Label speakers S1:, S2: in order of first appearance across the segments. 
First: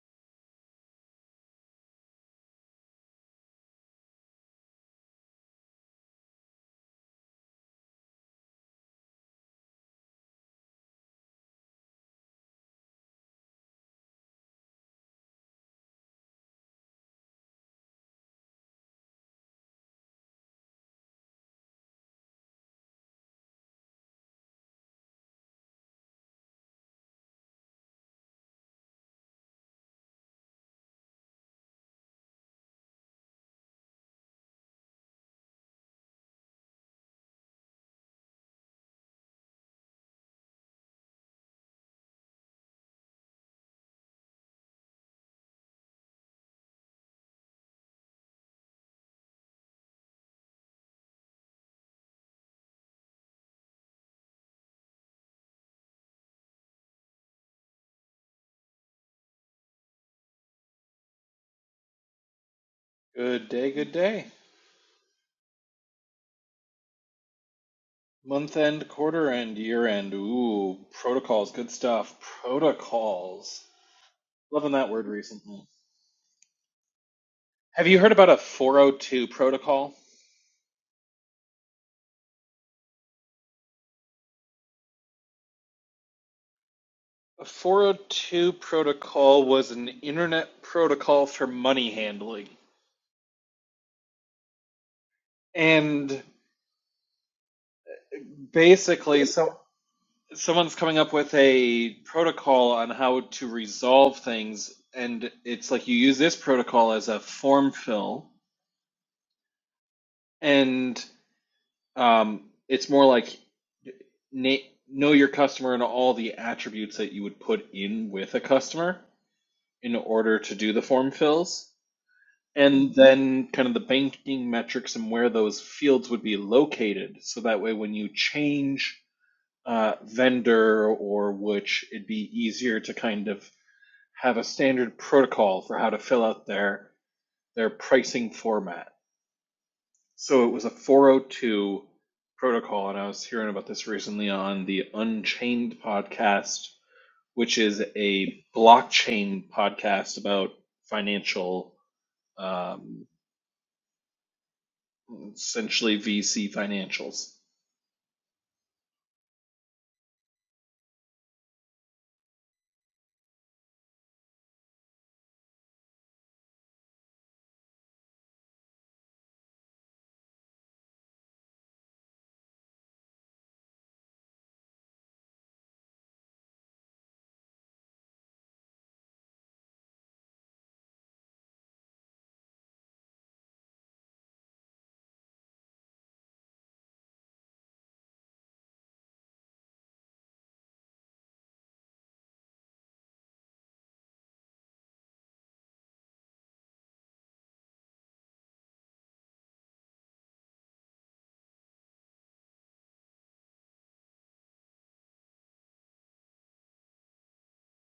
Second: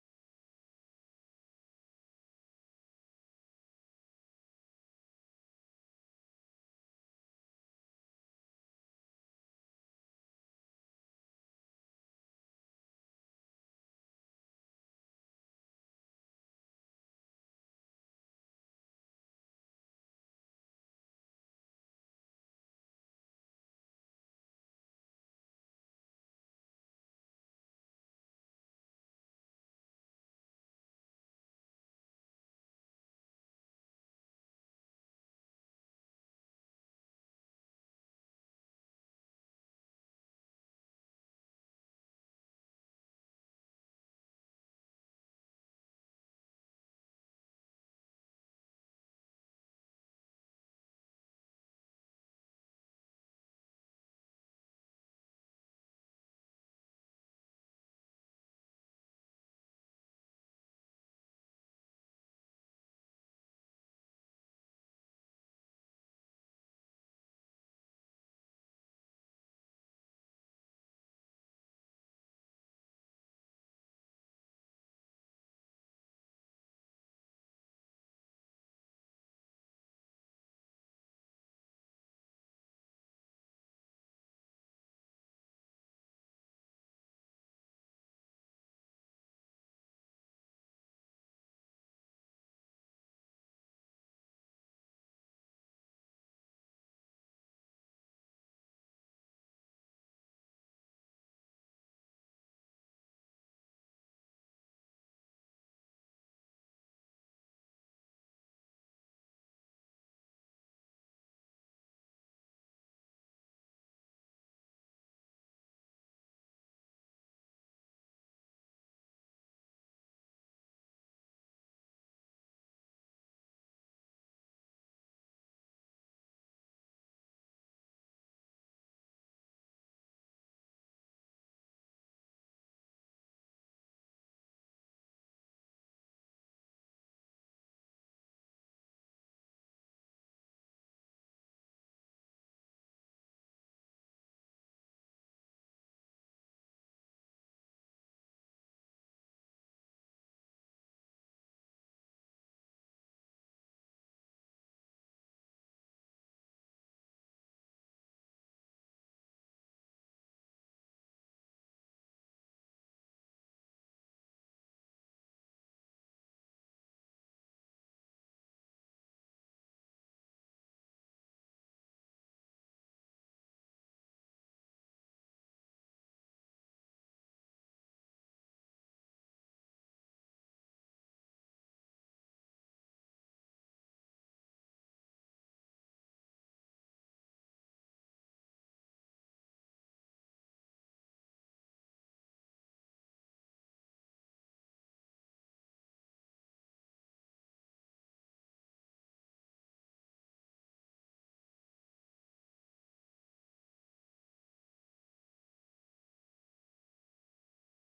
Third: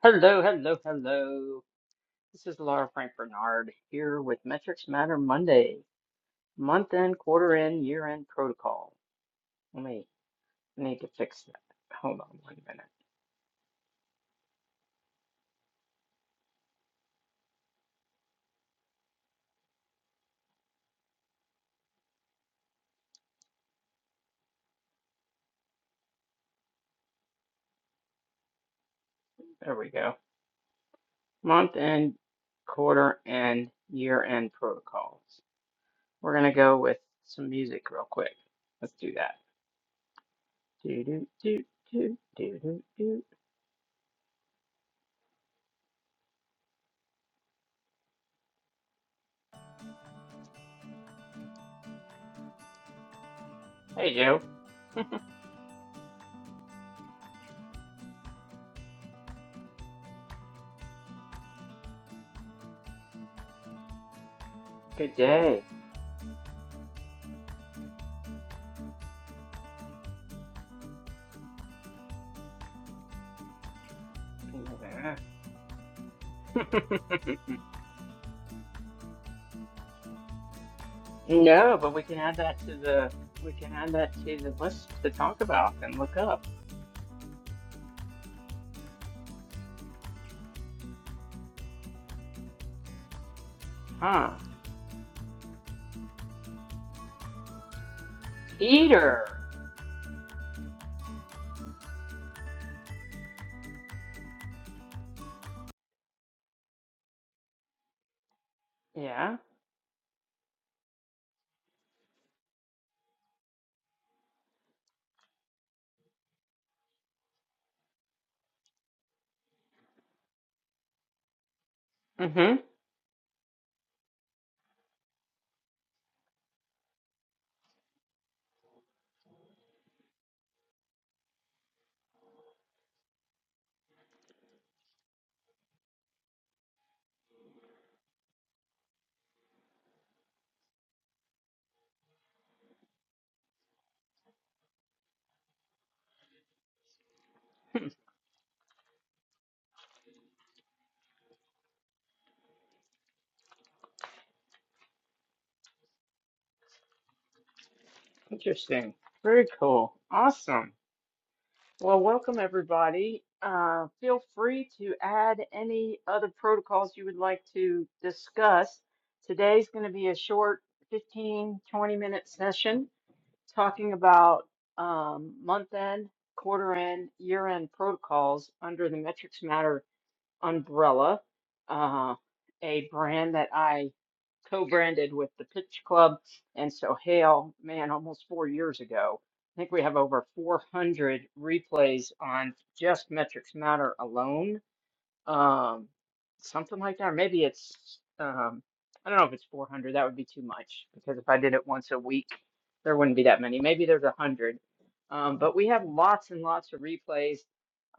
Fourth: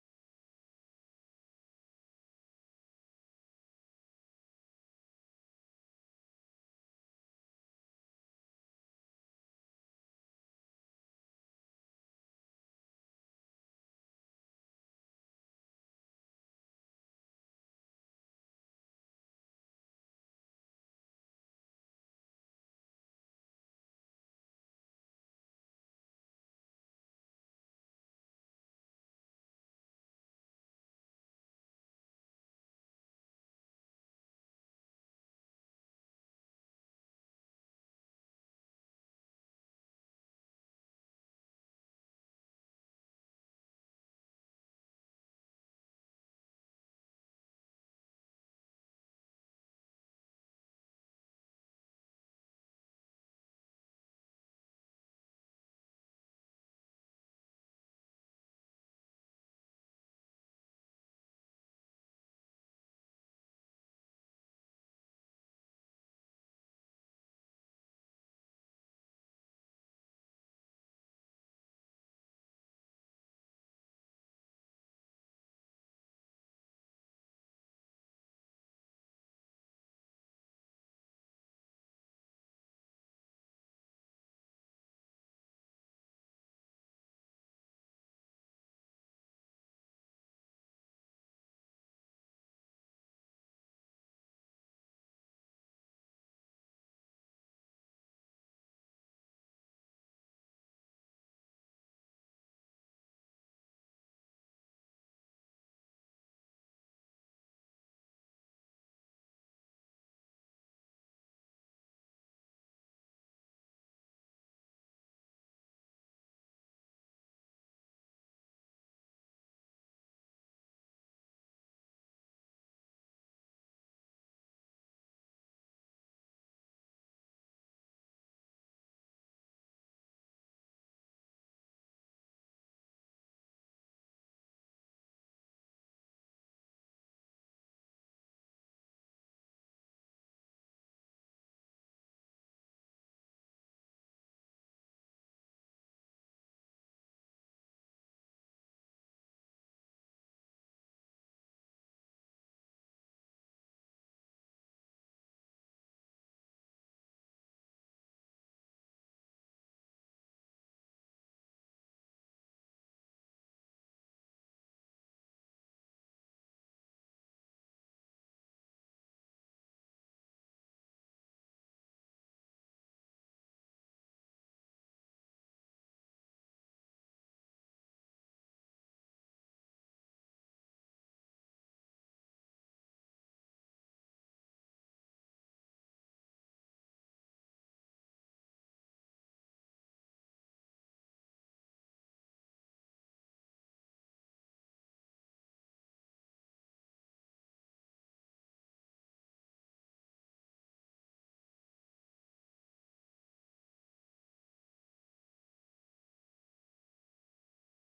S1: Hello, hello, hello. This is Laura Frank Bernard here with Metrics Matter Monday, month end, quarter end, year end protocol. Let me I need to fix that. Hold on one minute. There we go. Month end, quarter end, year end protocols. We're gonna go with some music real quick. Let's do that. Do do do do do do do. Hey Joe.
S2: Good day, good day.
S1: Good day.
S2: Month end, quarter end, year end. Ooh, protocols, good stuff. Protocols. Loving that word recently. Have you heard about a 402 protocol?
S1: No, but we can add that to the we can add that to the list to talk about and look up.
S2: A 402 protocol was an internet protocol for money handling.
S1: Huh.
S2: And basically,
S1: Peter.
S2: so someone's coming up with a protocol on how to resolve things, and it's like you use this protocol as a form fill,
S1: Yeah.
S2: and Um, it's more like na- know your customer and all the attributes that you would put in with a customer in order to do the form fills,
S1: Mm-hmm.
S2: and then kind of the banking metrics and where those fields would be located. So that way, when you change uh, vendor or which, it'd be easier to kind of have a standard protocol for how to fill out their their pricing format. So it was a 402 protocol, and I was hearing about this recently on the Unchained podcast, which is a blockchain podcast about financial, um, essentially VC financials.
S1: Interesting. Very cool. Awesome. Well, welcome everybody. Uh, feel free to add any other protocols you would like to discuss. Today's going to be a short 15 20 minute session talking about um, month end, quarter end, year end protocols under the Metrics Matter umbrella, uh, a brand that I co-branded with the Pitch Club and Sohail, man, almost four years ago. I think we have over 400 replays on just Metrics Matter alone um, something like that, or maybe it's um, I don't know if it's 400. That would be too much because if I did it once a week, there wouldn't be that many. Maybe there's a hundred. Um, but we have lots and lots of replays,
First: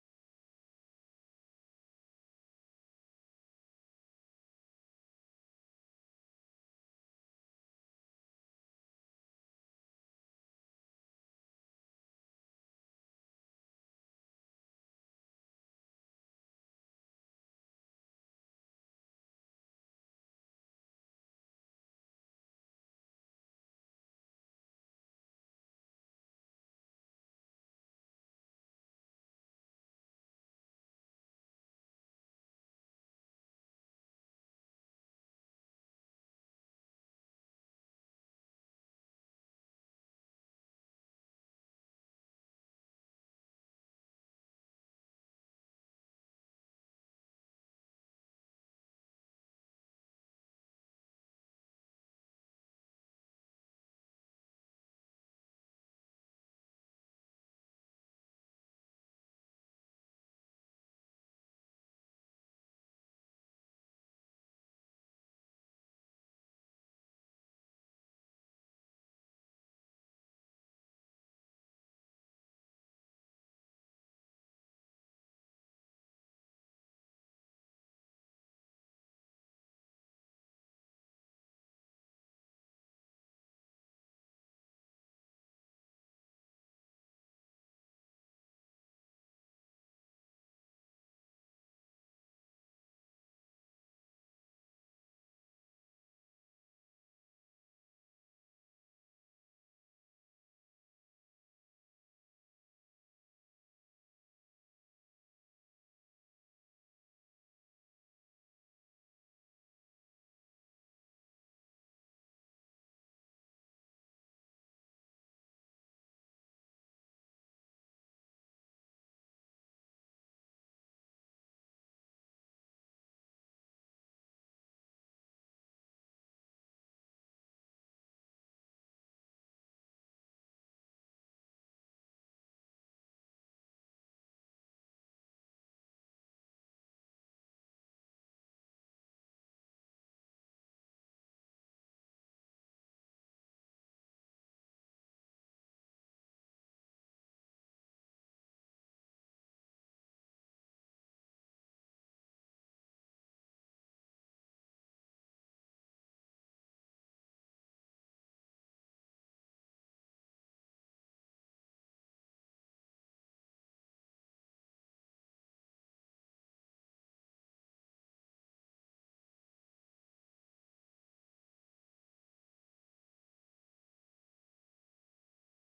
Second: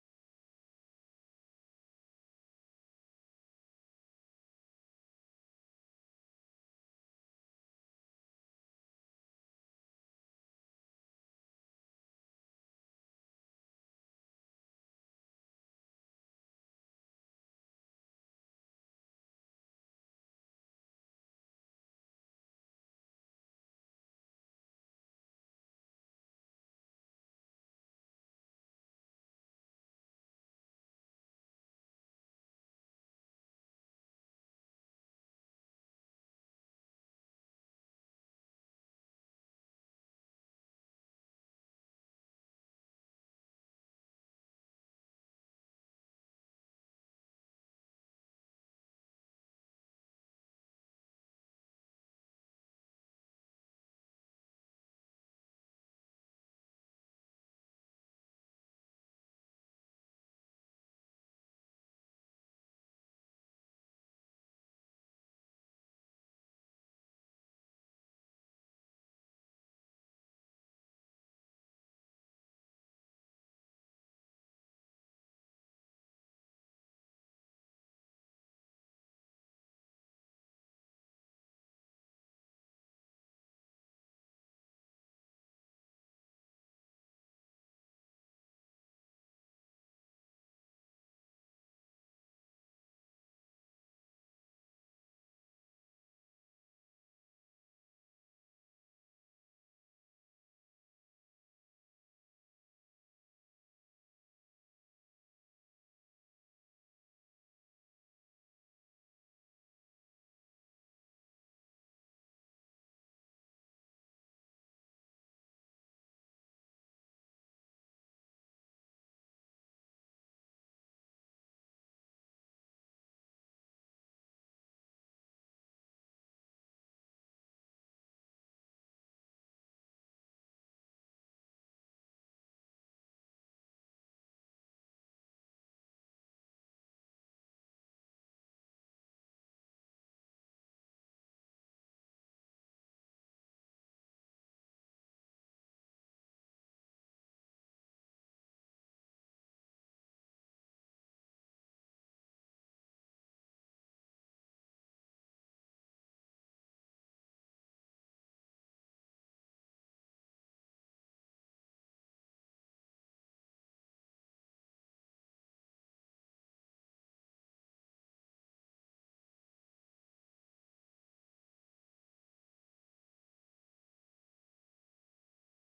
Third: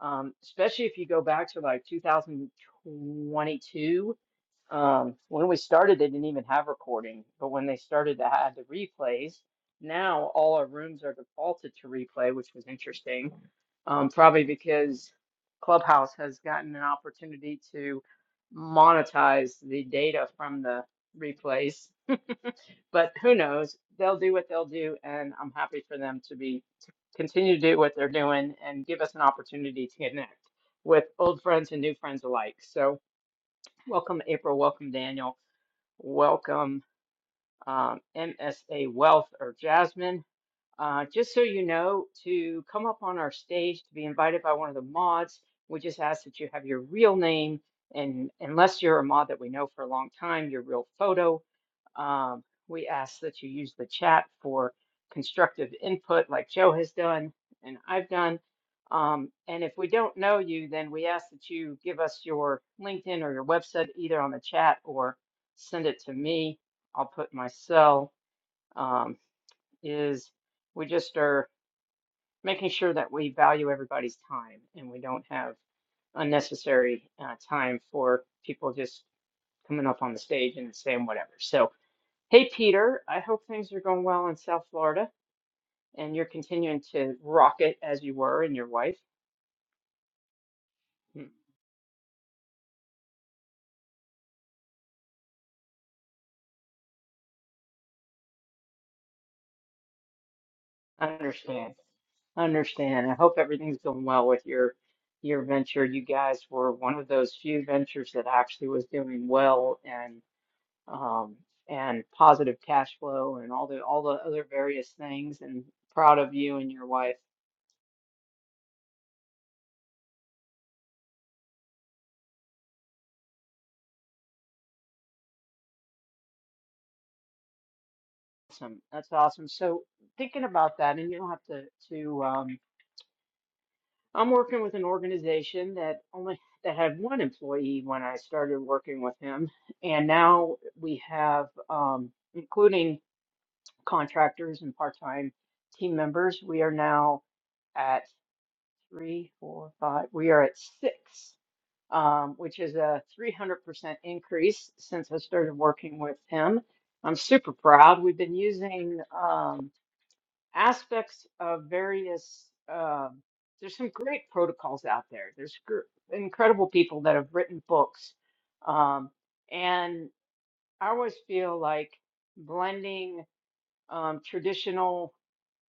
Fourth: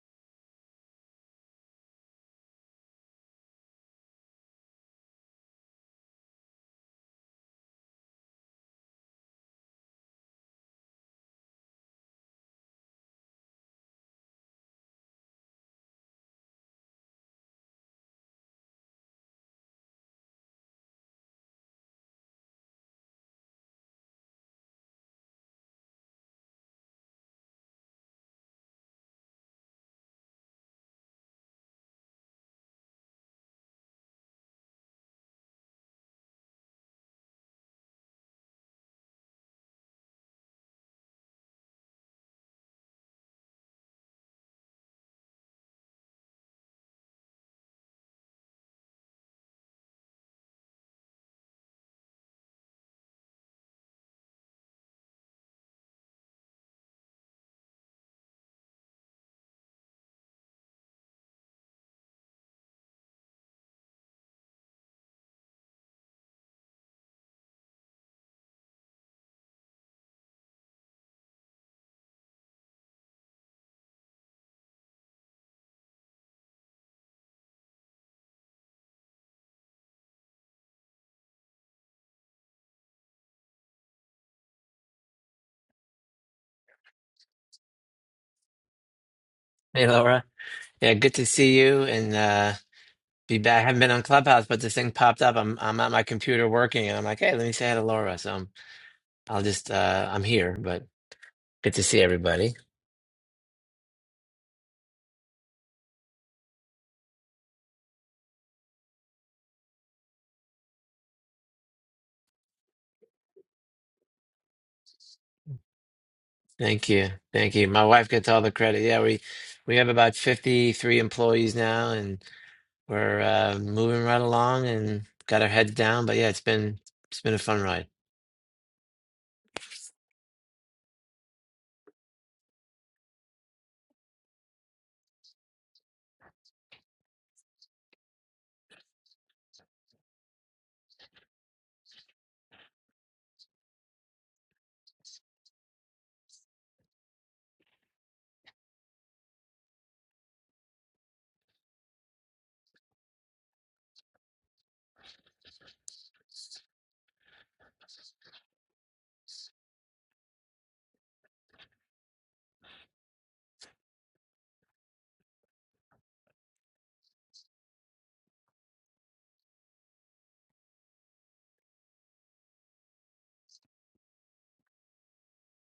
S1: um, especially if you go back to like 2022. Um, when we started, they didn't even have recording, but when they started to have the replays, now all our rooms are defaulted to replay, which was interesting. Um, probably because Clubhouse has gotten an opportunity to monetize the data from the replays. But who knows? They'll do what they'll do, and I'm happy for them to be to continue to do what they're doing and give us an opportunity to connect with old friends and new friends alike. So, welcome, April. Welcome, Daniel. Welcome, um, MSA Wealth or Jasmine. Uh, just so you know, to come up on our stage to be invited by one of the mods, we just ask that you have your real name and unless you're a mod that we know for a long time, your real photo. Um, we ask that you use the chat for constructive input like Joe has done and I've done. Um, and if we don't know you, then we ask that you give us your LinkedIn or your website either on the chat or send it to me. I'll put my cell. Um, is we just are making sure that we value everybody's time and we don't have unnecessary uh, time for people just coming up on the stage and saying whatever. So, hey, Peter, I hope things are going well in South Florida and you're continuing to rock it as you were and your wife.
S3: Hey Laura. Yeah, good
S1: Hmm,
S3: to see you and uh be back. I haven't been on Clubhouse, but this thing popped up. I'm I'm at my computer working and I'm like, hey, let me say hi to Laura. So I'm I'll just uh I'm here, but
S1: I
S3: good
S1: understand.
S3: to see everybody.
S1: understand. I hope everything's going well with your your venture. You guys were one of those few ventures that actually was doing well and um, and positive cash flow and all the all the other various things and proud of you and your
S3: Thank you.
S1: wife.
S3: Thank you. My wife gets all the credit. Yeah, we we have about 53 employees now and we're uh moving right along and got our heads down, but yeah, it's been it's been a fun ride.
S1: Awesome. That's awesome. So thinking about that and you don't have to to um I'm working with an organization that only that had one employee when I started working with him and now we have um including contractors and part-time team members, we are now at three, four, five, we are at six um, which is a 300% increase since I started working with him. I'm super proud. We've been using um, aspects of various, um, there's some great protocols out there. There's gr- incredible people that have written books. Um, and I always feel like blending um, traditional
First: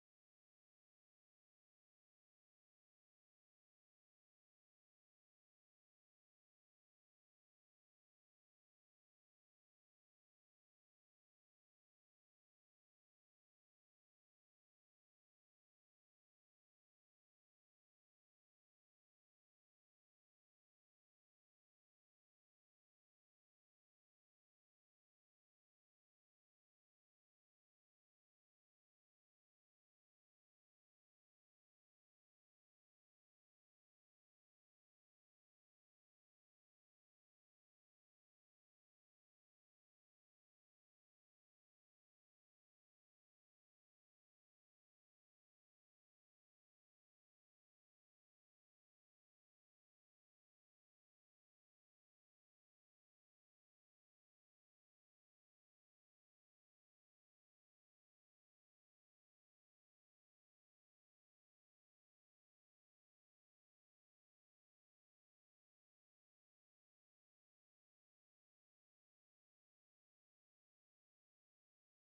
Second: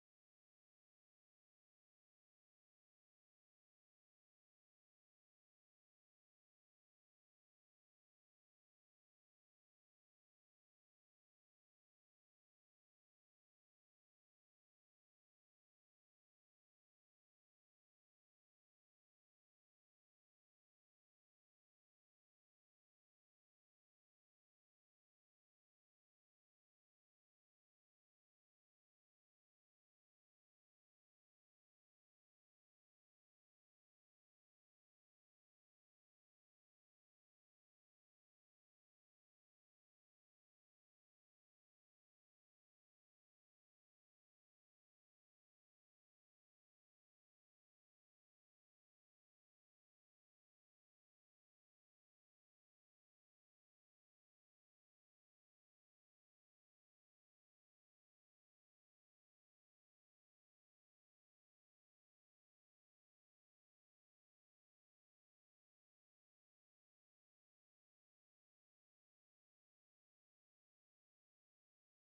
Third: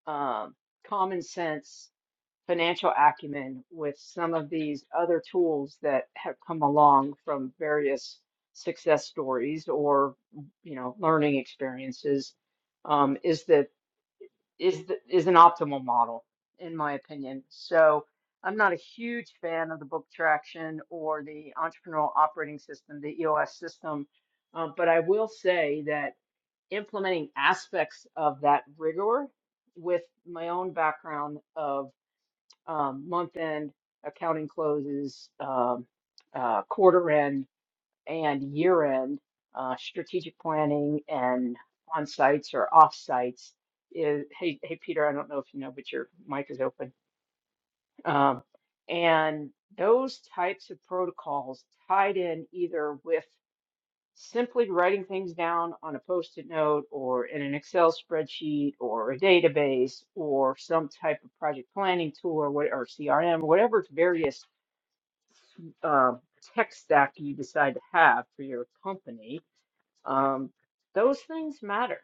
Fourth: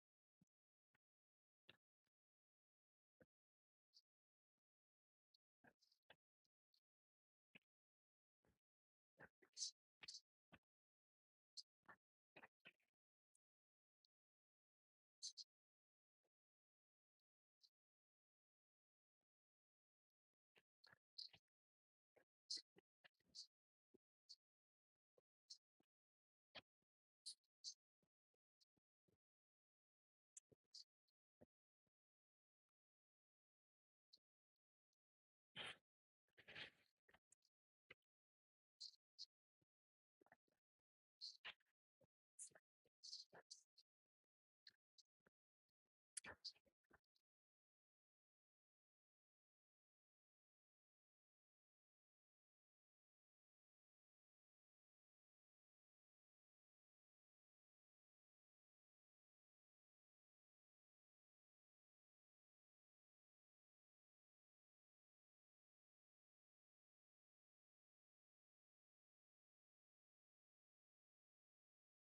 S1: um, common sense financial acumen with some of these other tools that have come along from various success stories or mm, you know learning experiences um, is the is the, is an optimal model in my opinion. So I'm not a huge fan of the book traction or the entrepreneurial operating system, the EOS system, uh, but I will say that implementing aspects of that rigor with my own background of um, month end accounting closes, um, uh, quarter end and year end, uh, strategic planning and on sites or off sites is, hey, hey, Peter, I don't know if you know, but your mic is open. Um, and those types of protocols tied in either with simply writing things down on a post-it note or in an Excel spreadsheet or a database or some type of project planning tool or what or CRM, whatever various uh, tech stack you decide to have for your company, um, those things matter.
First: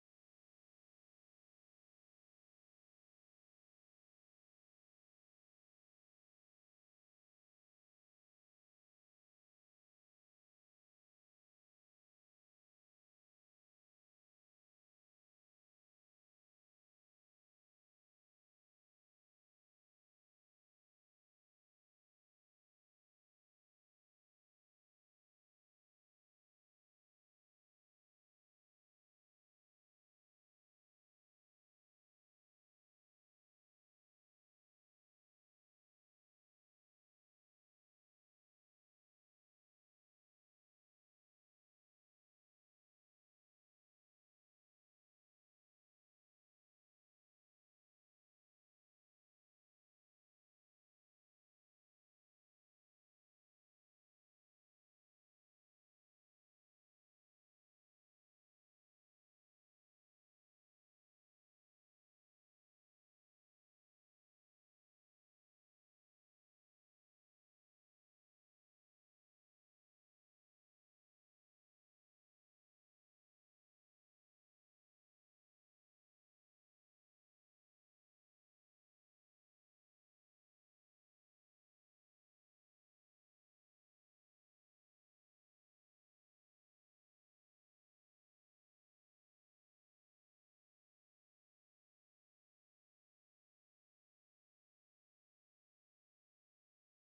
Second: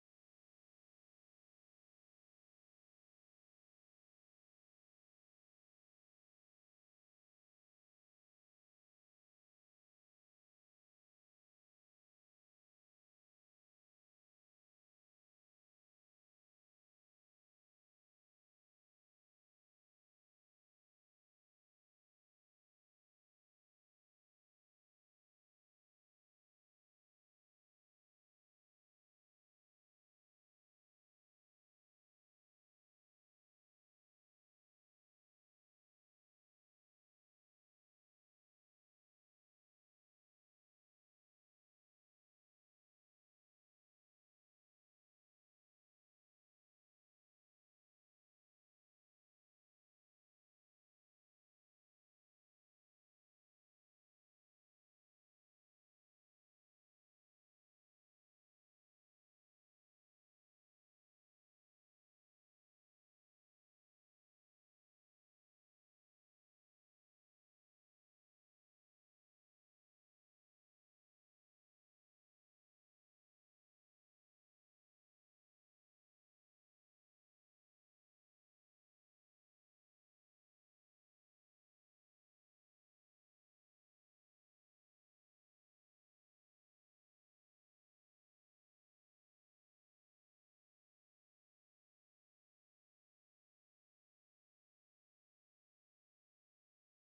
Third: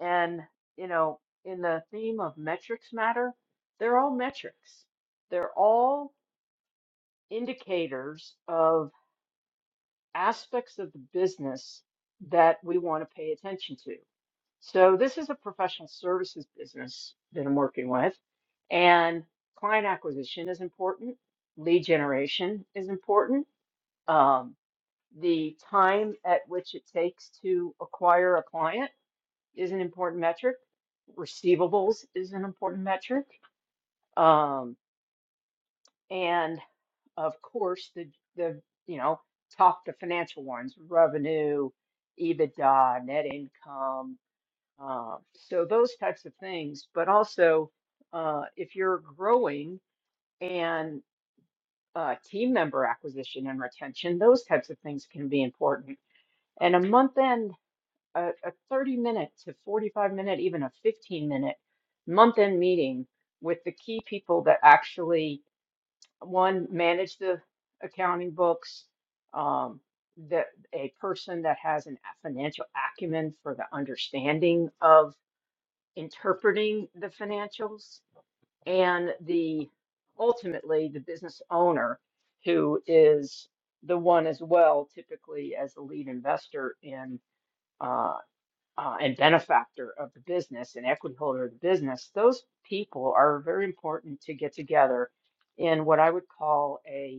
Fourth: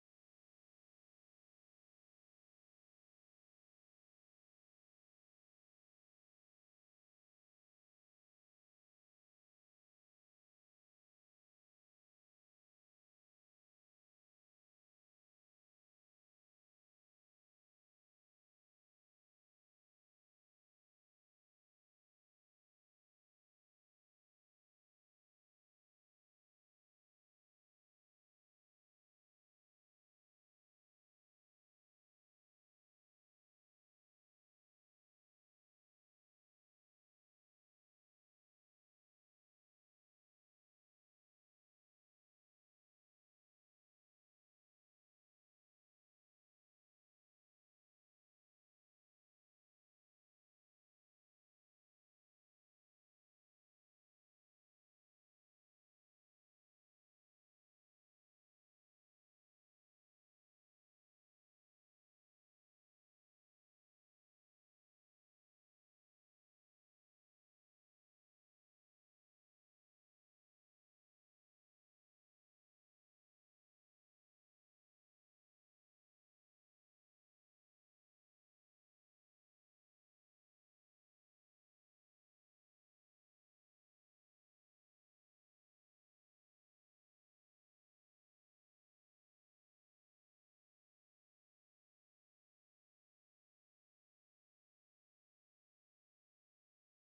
S1: And you know, in the theme of metrics matter, they're all metrics. They're all indicators of aspects of the business that we want to pay attention to. So this is a professional services business that I'm working with, and client acquisition is important. Lead generation is important. Um, the time at which it takes to acquire a client is an important metric. Receivables is an important metric, um, and of course the the you know top the financial ones: revenue, EBITDA, net income. Uh, so those types of things, but also uh, if you're growing and uh, team member acquisition and retention, those types of things can be important. And a month end, a, a 30 minute to 45 minute, even a 15 minute month end meeting with the key people that actually one manage the accounting books, um, that a person that has an a financial acumen for the understanding of interpreting the financials and the ultimately the business owner who is the one as well typically as the lead investor in uh, uh, and benefactor of the business and equity holder of the business those people are very important to get together in what i would call a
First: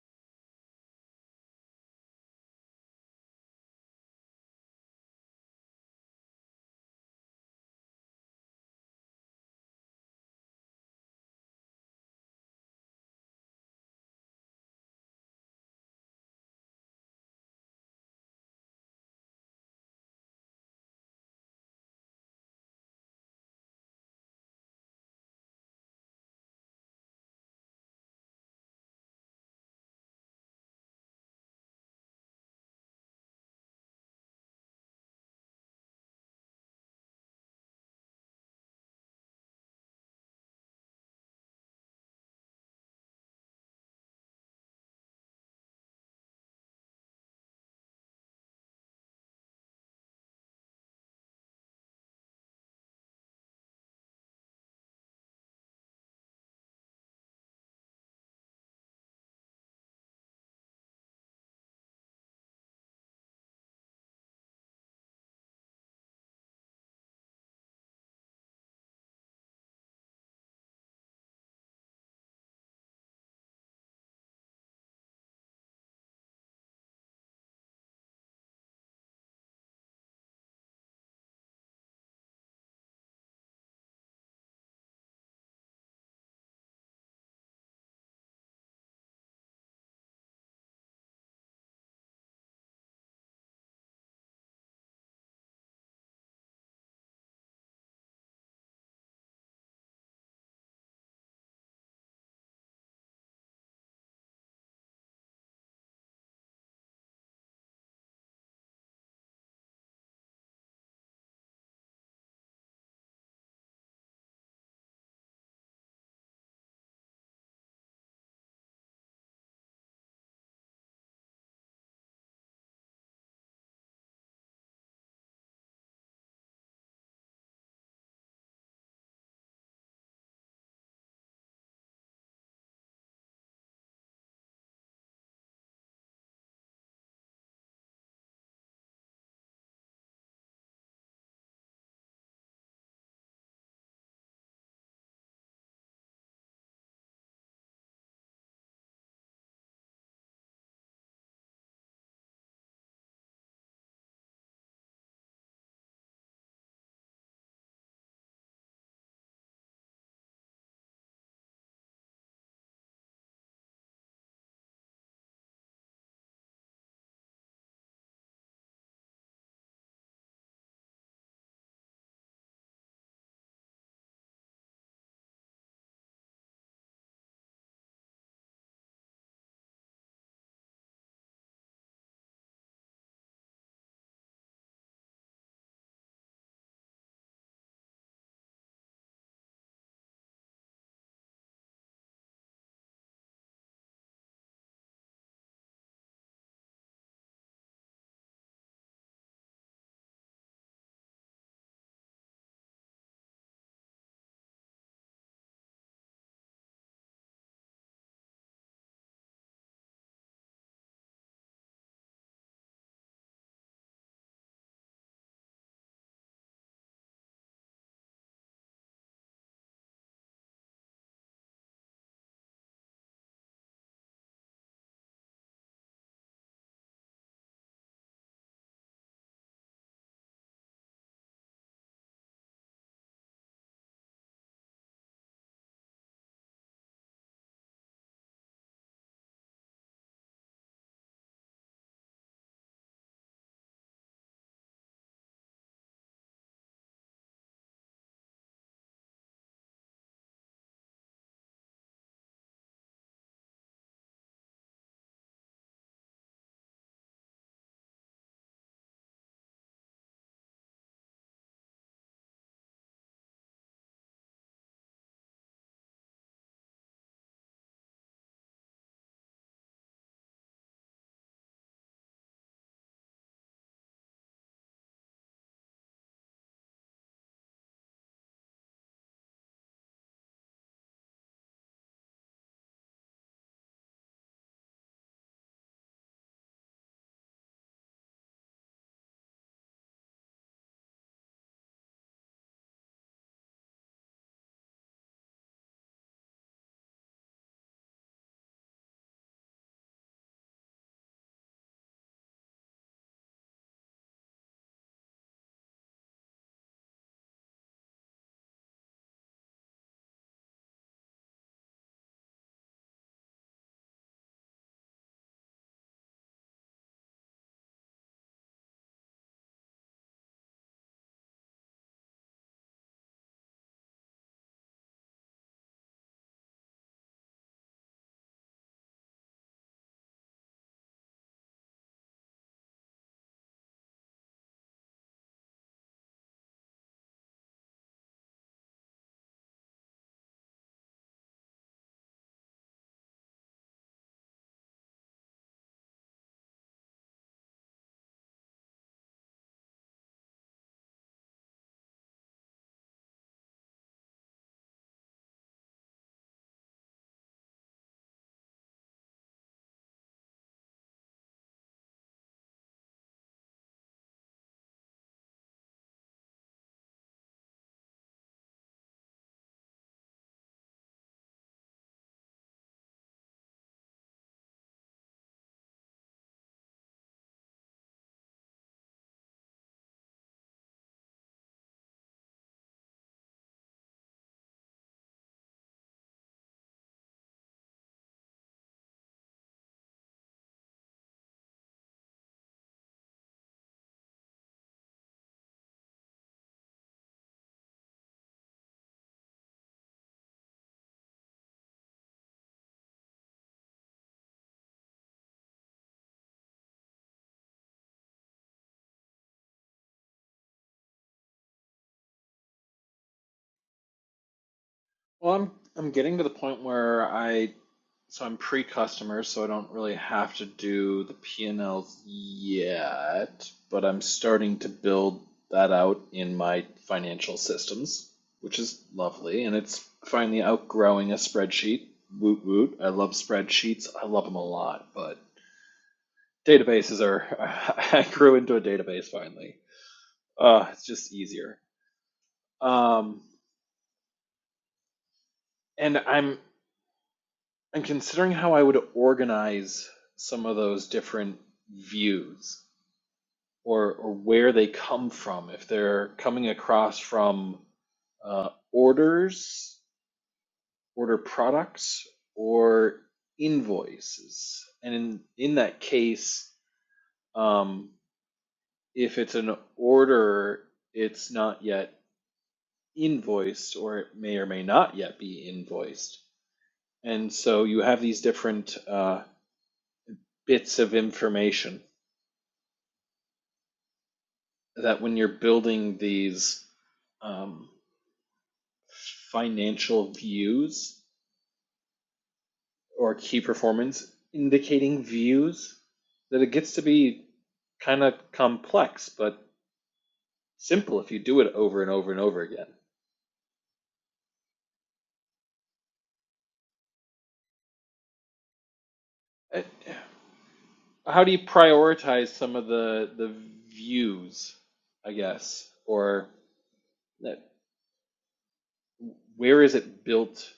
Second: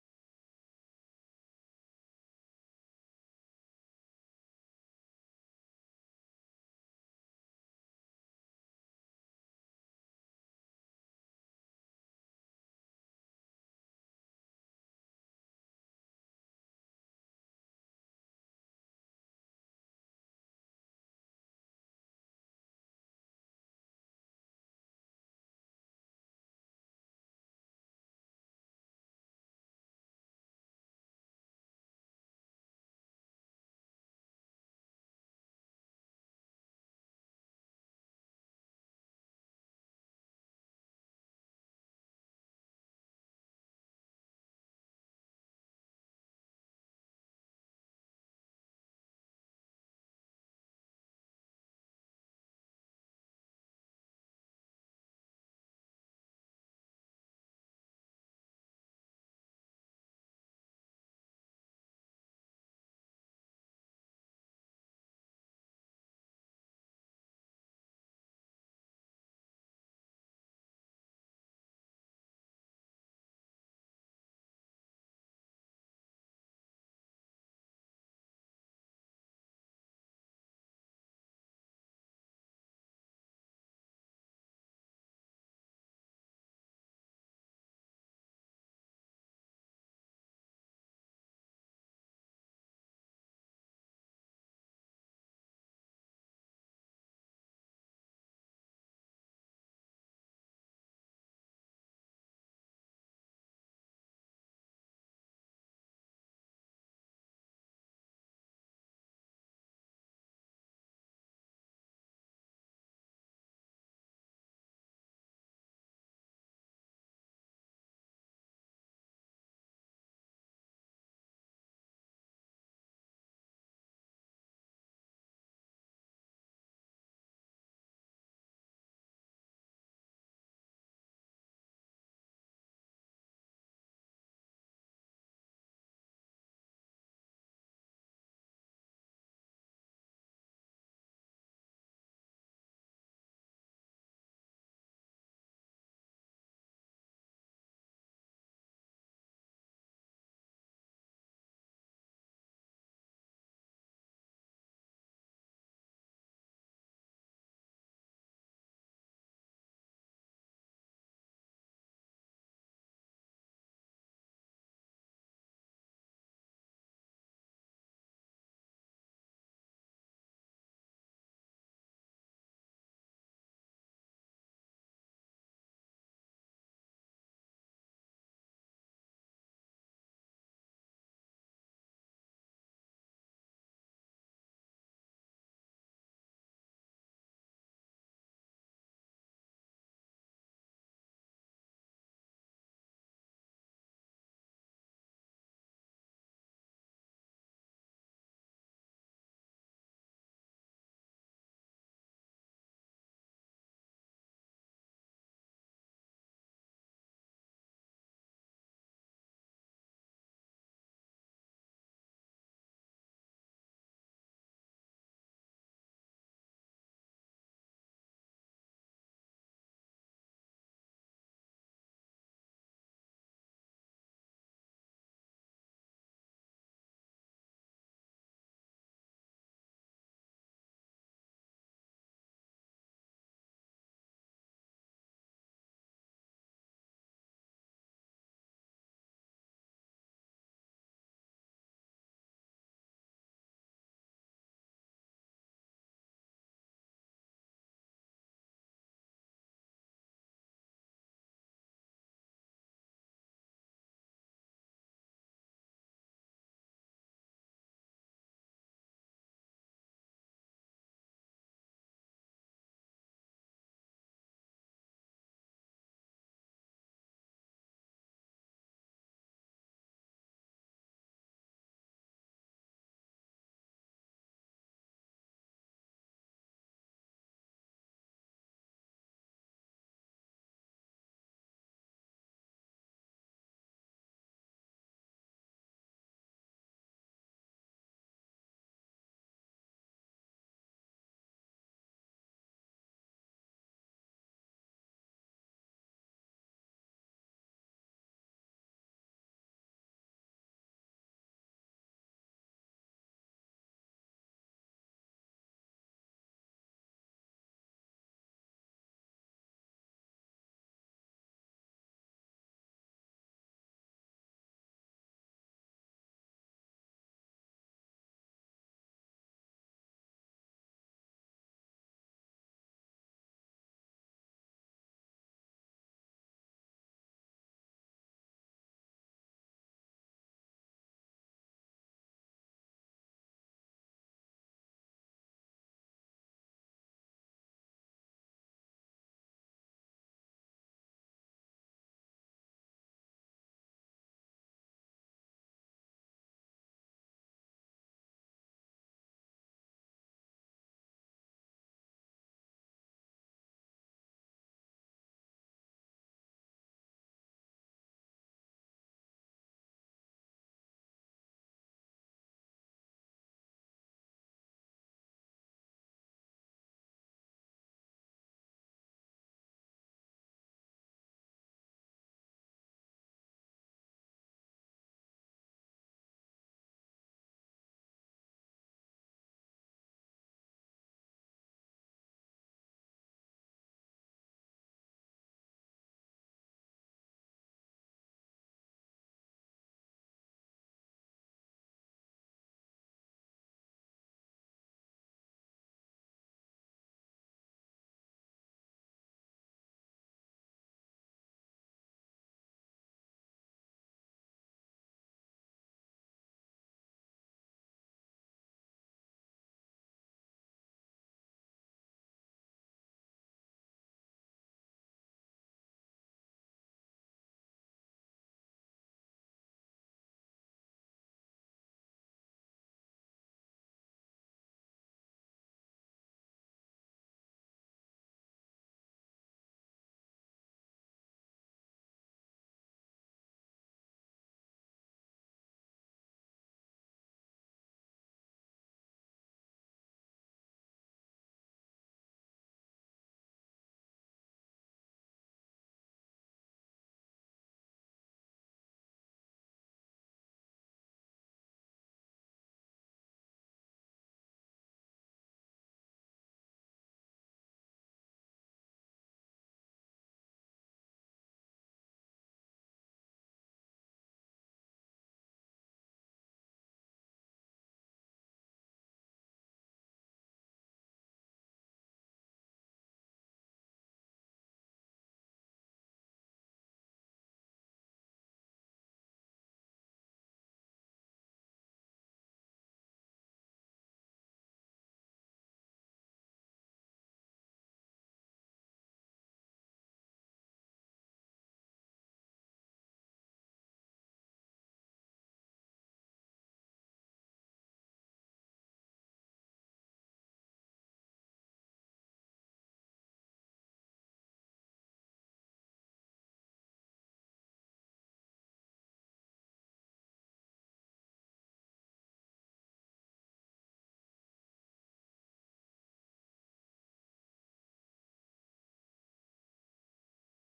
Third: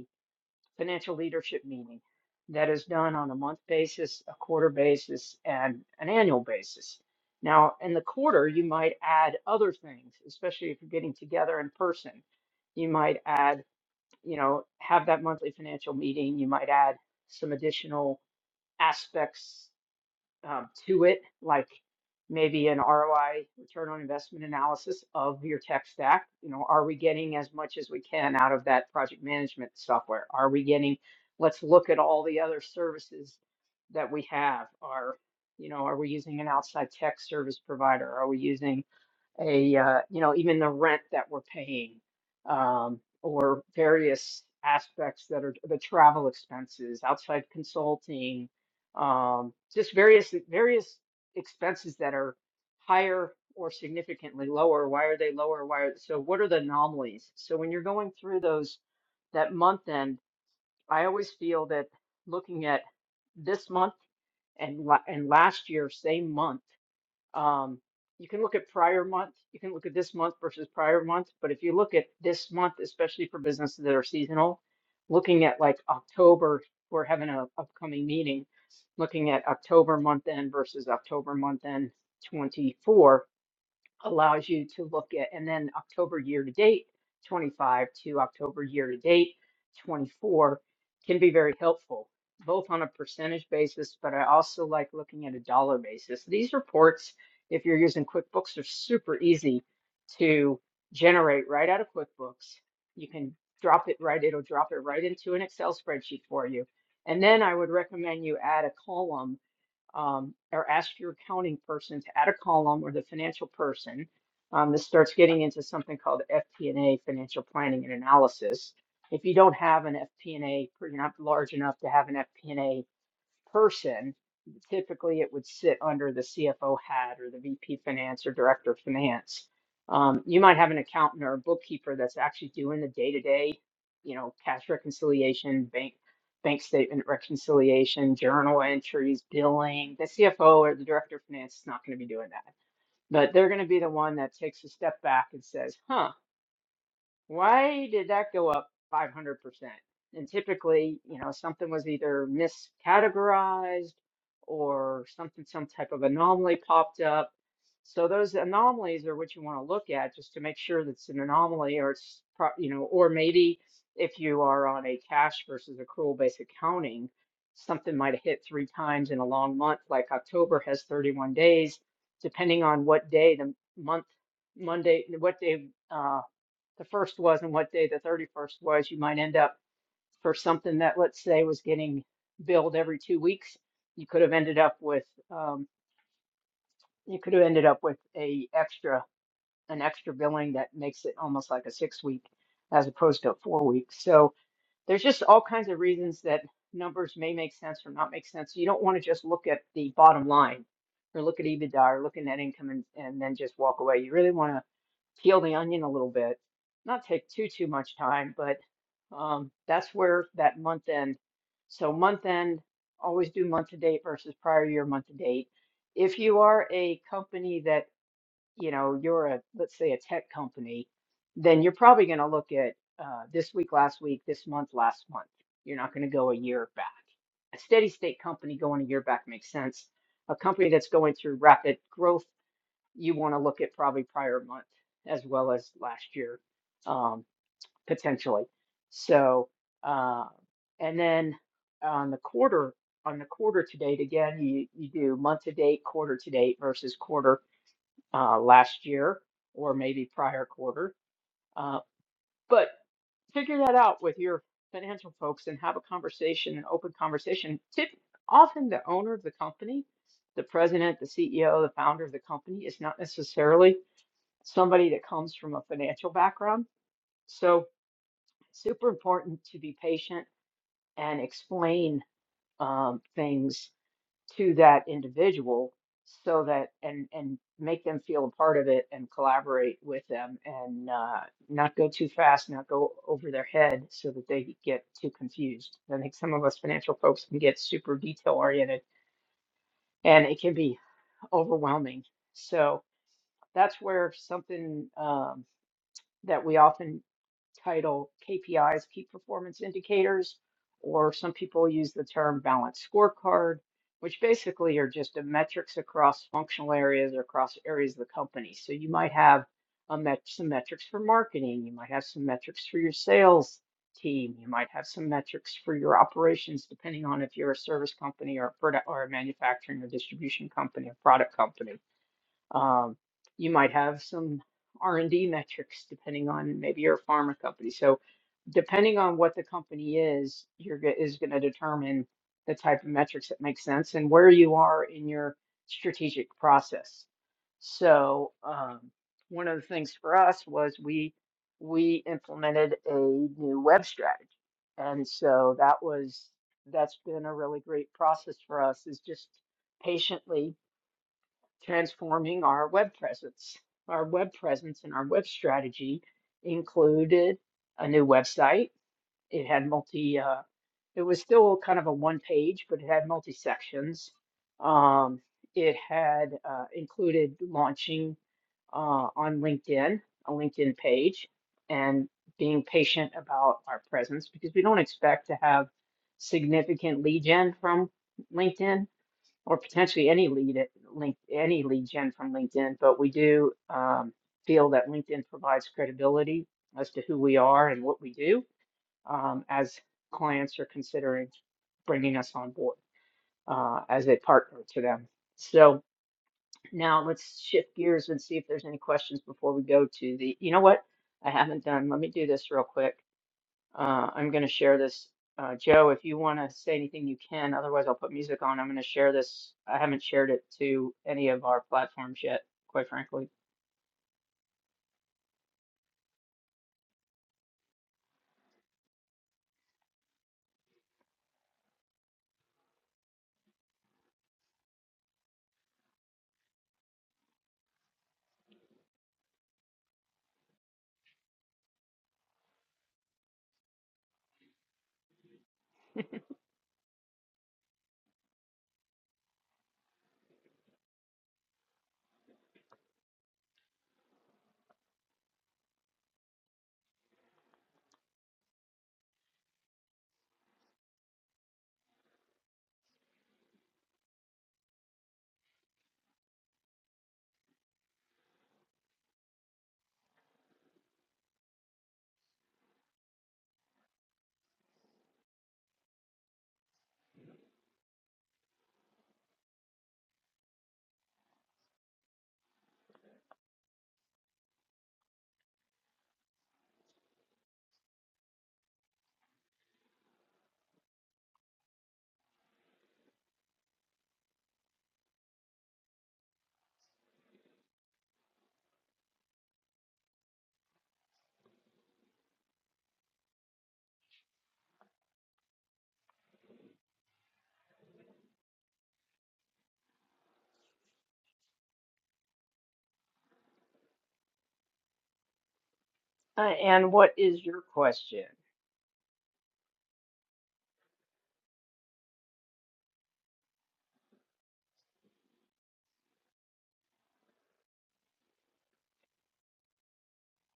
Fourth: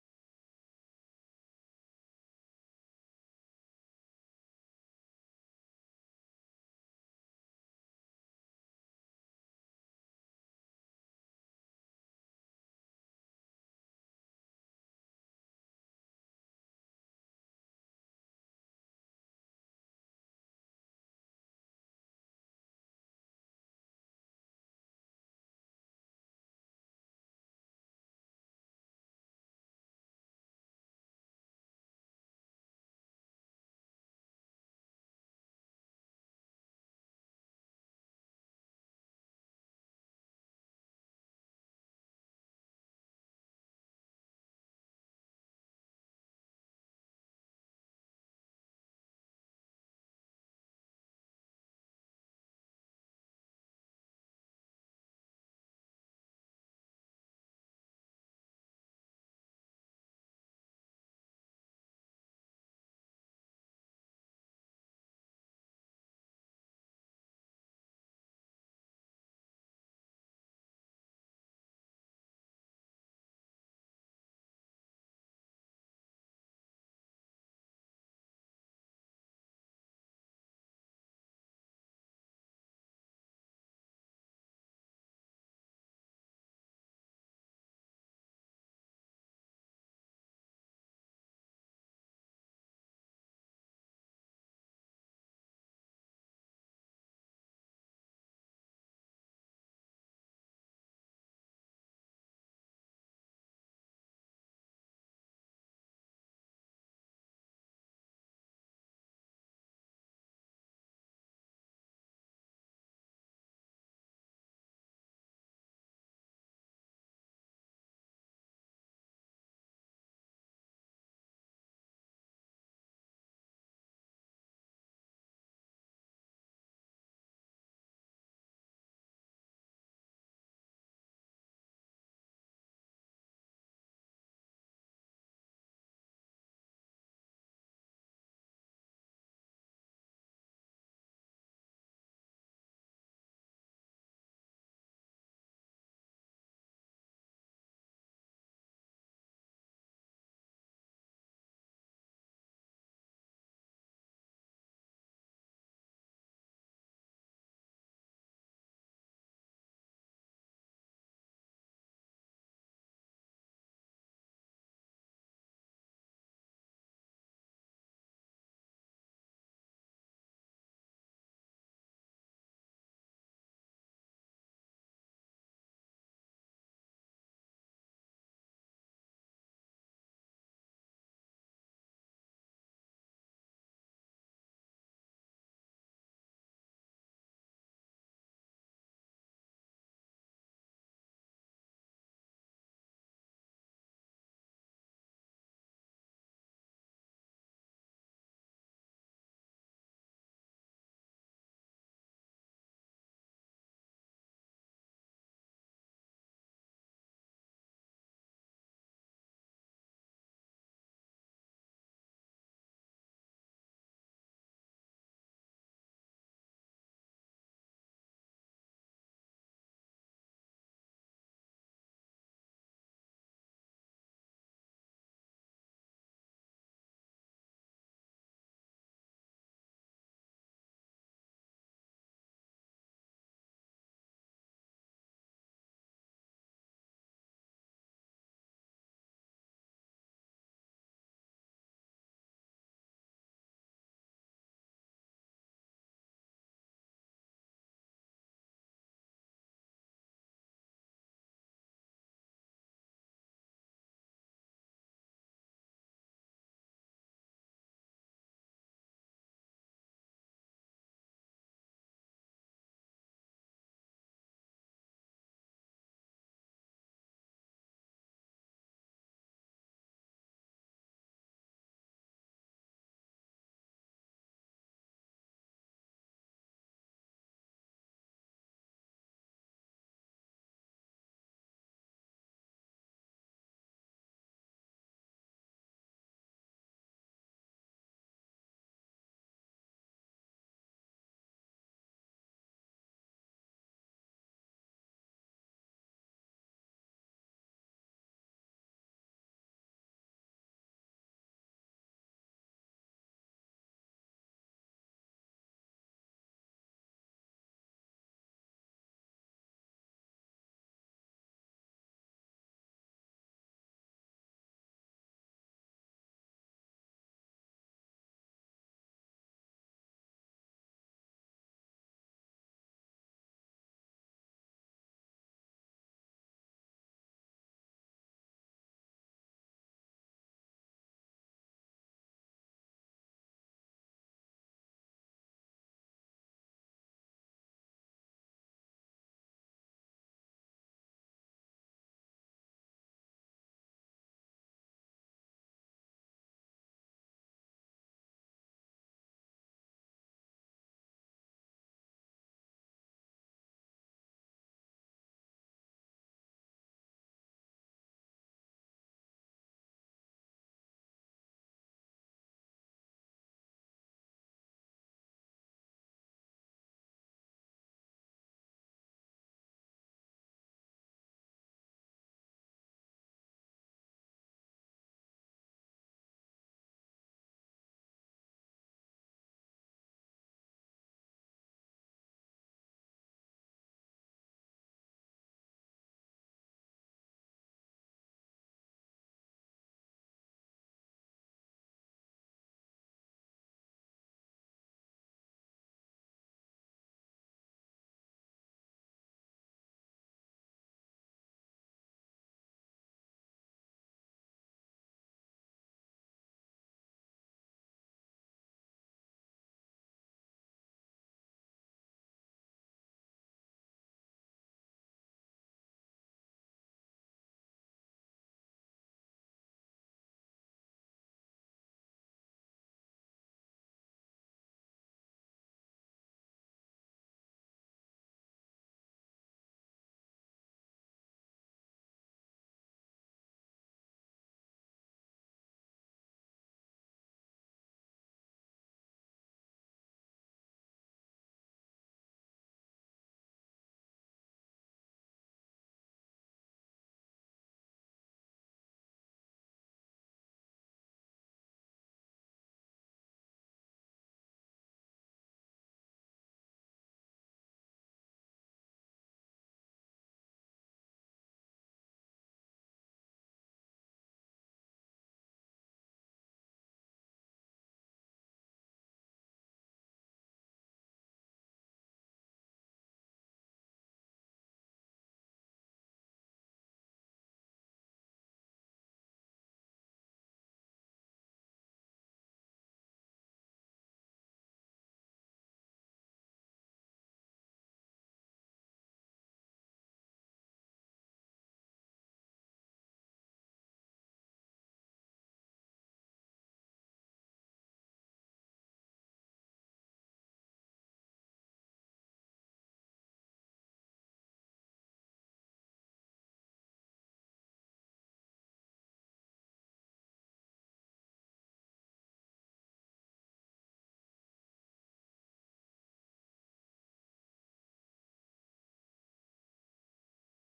S1: financial leadership meeting that is done on a month basis, a quarter basis, and an annual basis. Now, in the quarter, you might add other things, especially if you're getting together in person. You might add, you know, have that monthly financial meeting. You might add some additional aspects um, to it, like maybe an ROI, return on investment analysis of your tech stack. You know, are we getting as much as we can out of that project management software? Are we getting, let's look at all the other services that we have. Are, you know, are we using an outside tech service provider? Are we using a uh, you know even the rent that we're paying um, or various aspects that are the travel expenses outside consulting um, just various various expenses that are higher or significantly lower why are they lower why are so what are the anomalies so when you're going through those that month end I always feel that looking at this month and la and last year same month um, you can look at prior month, you can look at this month versus prior month, but if you look at this month, especially for businesses that are seasonal, looking at like October, we're having an upcoming meeting, looking at October month end versus October month end 24 allows you to look at, and then October year to date 25 to October year to date 24 can be very helpful, both on a percentage basis, but I also like looking at a dollar basis. These reports, if you're using QuickBooks, are super easy to generate right out of QuickBooks. You can drop it right, it'll drop it right into an Excel spreadsheet for you. And then I would recommend you add a column um, or ask your accounting person to add a column or the financial person. Um, this starts getting into something called FP&A, financial planning and analysis. If you don't have an FP&A, or you're not large enough to have an FP&A person, typically it would sit under the CFO hat or the VP finance or director of finance. Um, you might have an accountant or a bookkeeper that's actually doing the day-to-day, you know, cash reconciliation, bank bank statement reconciliation, journal entries, billing. The CFO or the director of finance is not going to be doing that, but they're going to be the one that takes a step back and says, "Huh, why did that go up 500%? And typically, you know, something was either miscategorized or something, some type of anomaly popped up. So those anomalies are what you want to look at just to make sure that's an anomaly or it's, pro- you know, or maybe if you are on a cash versus accrual based accounting, something might have hit three times in a long month, like October has 31 days, depending on what day the month, Monday, what day uh, the first was and what day the 31st was, you might end up for something that, let's say, was getting billed every two weeks, you could have ended up with um, you could have ended up with a extra an extra billing that makes it almost like a six week as opposed to a four week. So there's just all kinds of reasons that numbers may make sense or not make sense. You don't want to just look at the bottom line or look at EBITDA or look at net income and, and then just walk away. You really want to peel the onion a little bit. Not take too too much time, but um, that's where that month end. So month end, always do month to date versus prior year month to date. If you are a company that you know you're a let's say a tech company, then you're probably going to look at uh, this week, last week, this month, last month. You're not going to go a year back. A steady state company going a year back makes sense. A company that's going through rapid growth you want to look at probably prior month as well as last year, um, potentially. So, uh, and then on the quarter, on the quarter to date, again, you, you do month to date, quarter to date versus quarter uh, last year or maybe prior quarter. Uh, but figure that out with your financial folks and have a conversation, an open conversation. Tip, often the owner of the company, the president, the CEO, the founder of the company is not necessarily somebody that comes from a financial background. So, super important to be patient and explain um, things to that individual so that and and make them feel a part of it and collaborate with them and uh, not go too fast, not go over their head so that they get too confused. I think some of us financial folks can get super detail oriented and it can be overwhelming. So that's where something um, that we often title KPIs, key performance indicators, or some people use the term balanced scorecard, which basically are just the metrics across functional areas or across areas of the company. So you might have a met- some metrics for marketing, you might have some metrics for your sales team, you might have some metrics for your operations, depending on if you're a service company or a product or a manufacturing or distribution company or product company um, you might have some R&D metrics depending on maybe you're a pharma company. So depending on what the company is, you're go- is going to determine the type of metrics that make sense and where you are in your strategic process. So um, one of the things for us was we we implemented a new web strategy, and so that was that's been a really great process for us is just patiently transforming our web presence. Our web presence and our web strategy included a new website. It had multi, uh, it was still kind of a one page, but it had multi sections. Um, it had uh, included launching uh, on LinkedIn, a LinkedIn page, and being patient about our presence because we don't expect to have significant lead gen from LinkedIn or potentially any lead at link any lead gen from LinkedIn, but we do um, feel that LinkedIn provides credibility as to who we are and what we do um, as clients are considering bringing us on board uh, as a partner to them. So now let's shift gears and see if there's any questions before we go to the. You know what? I haven't done. Let me do this real quick. Uh, I'm going to share this. Uh, Joe, if you want to say anything, you can. Otherwise, I'll put music on. I'm going to share this. I haven't shared it to any of our platforms yet, quite frankly.
S2: Well, I'm I'm getting to the point where I so I'm pre-customer, so I don't really have to do the P&Ls yet, but I'm starting to build that out in my financial systems, which is lovely, and it's finally outgrowing a spreadsheet. Woot woot. I love spreadsheets. I love them a lot, but databases are I grew into a database finally. Uh, it's just easier. Um, and I'm and considering how I would organize some of those different views or, or where they come from, if they're coming across from uh, orders, order products, or invoices. And in, in that case, um, if it's an order, it's not yet invoiced, or it may or may not yet be invoiced. And so you have these different uh, bits of information that when you're building these um, financial views or key performance indicating views, that it gets to be kind of complex, but simple if you do it over and over and over again.
S1: Uh, and what is your question?
S2: I- How do you prioritize some of the the views, I guess, or that, where is it built?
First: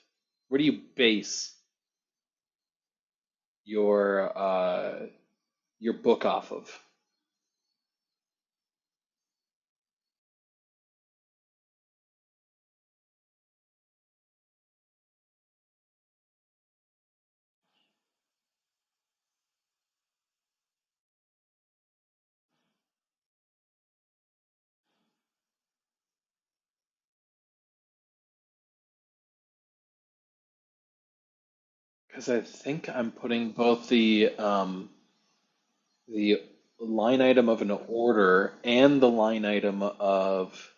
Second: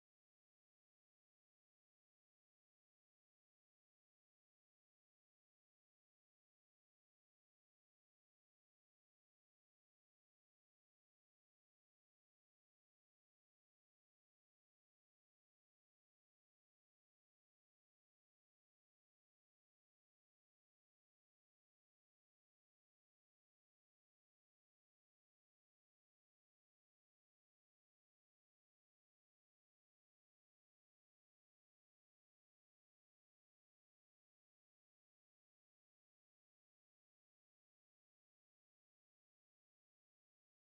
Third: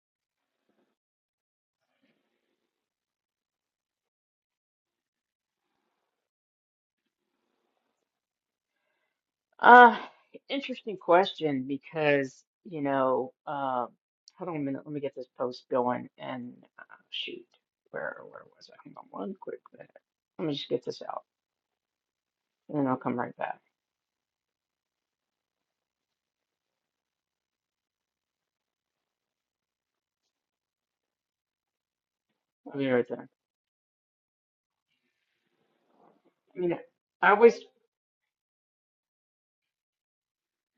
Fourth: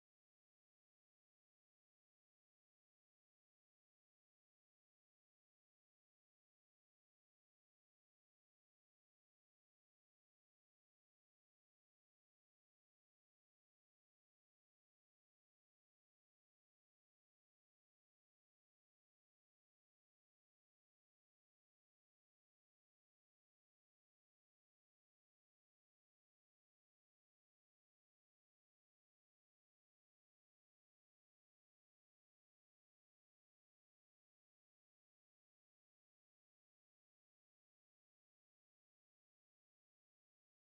S2: Where do you base your uh, your book off of?
S1: Uh, interesting question because, you know, uh, hold on a minute. Let me get this post going. And uh, shoot, where where was I? Hang on one quick minute. Let me just get this out, and then I'll come right back.
S2: Because I
S1: I'll be
S2: think
S1: right
S2: I'm
S1: there.
S2: putting both the um, the
S1: I mean,
S2: line
S1: I
S2: item
S1: always
S2: of an order and the line item of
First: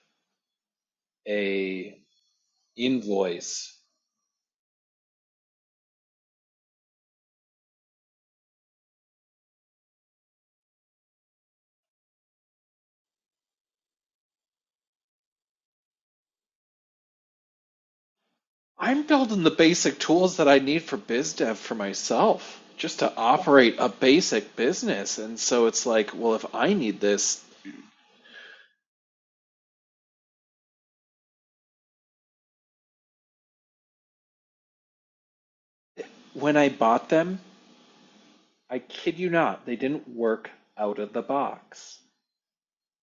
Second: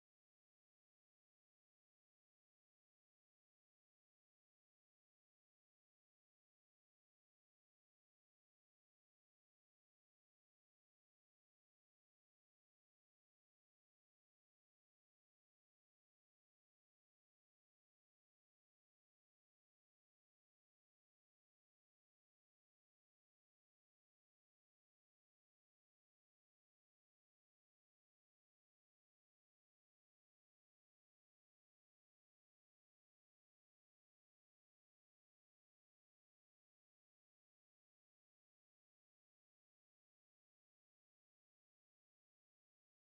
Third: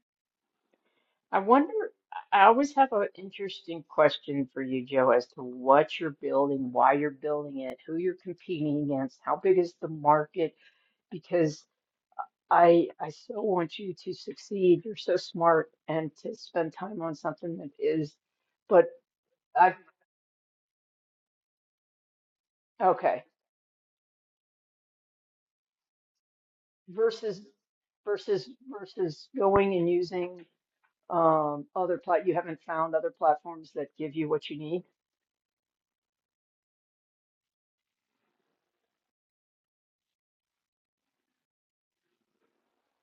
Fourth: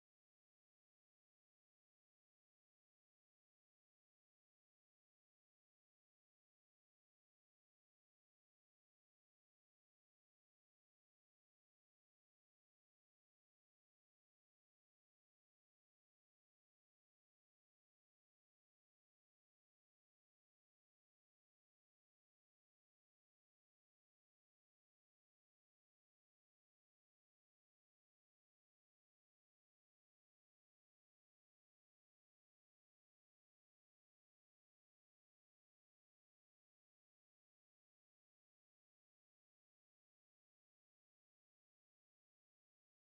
S1: I wonder,
S2: a
S1: I always have an
S2: invoice.
S1: interesting question for you, Joe, as to what you're building, why you're building it, who you're competing against, how big is the market? Because I I so want you to succeed. You're so smart and to spend time on something that is, but
S2: I'm building the
S1: I
S2: basic tools that I need for biz dev for myself, just to
S1: okay,
S2: operate a basic business. And so it's like, well, if I need this,
S1: versus versus versus going and using um other plat you haven't found other platforms that give you what you need.
S2: when I bought them, I kid you not, they didn't work out of the box.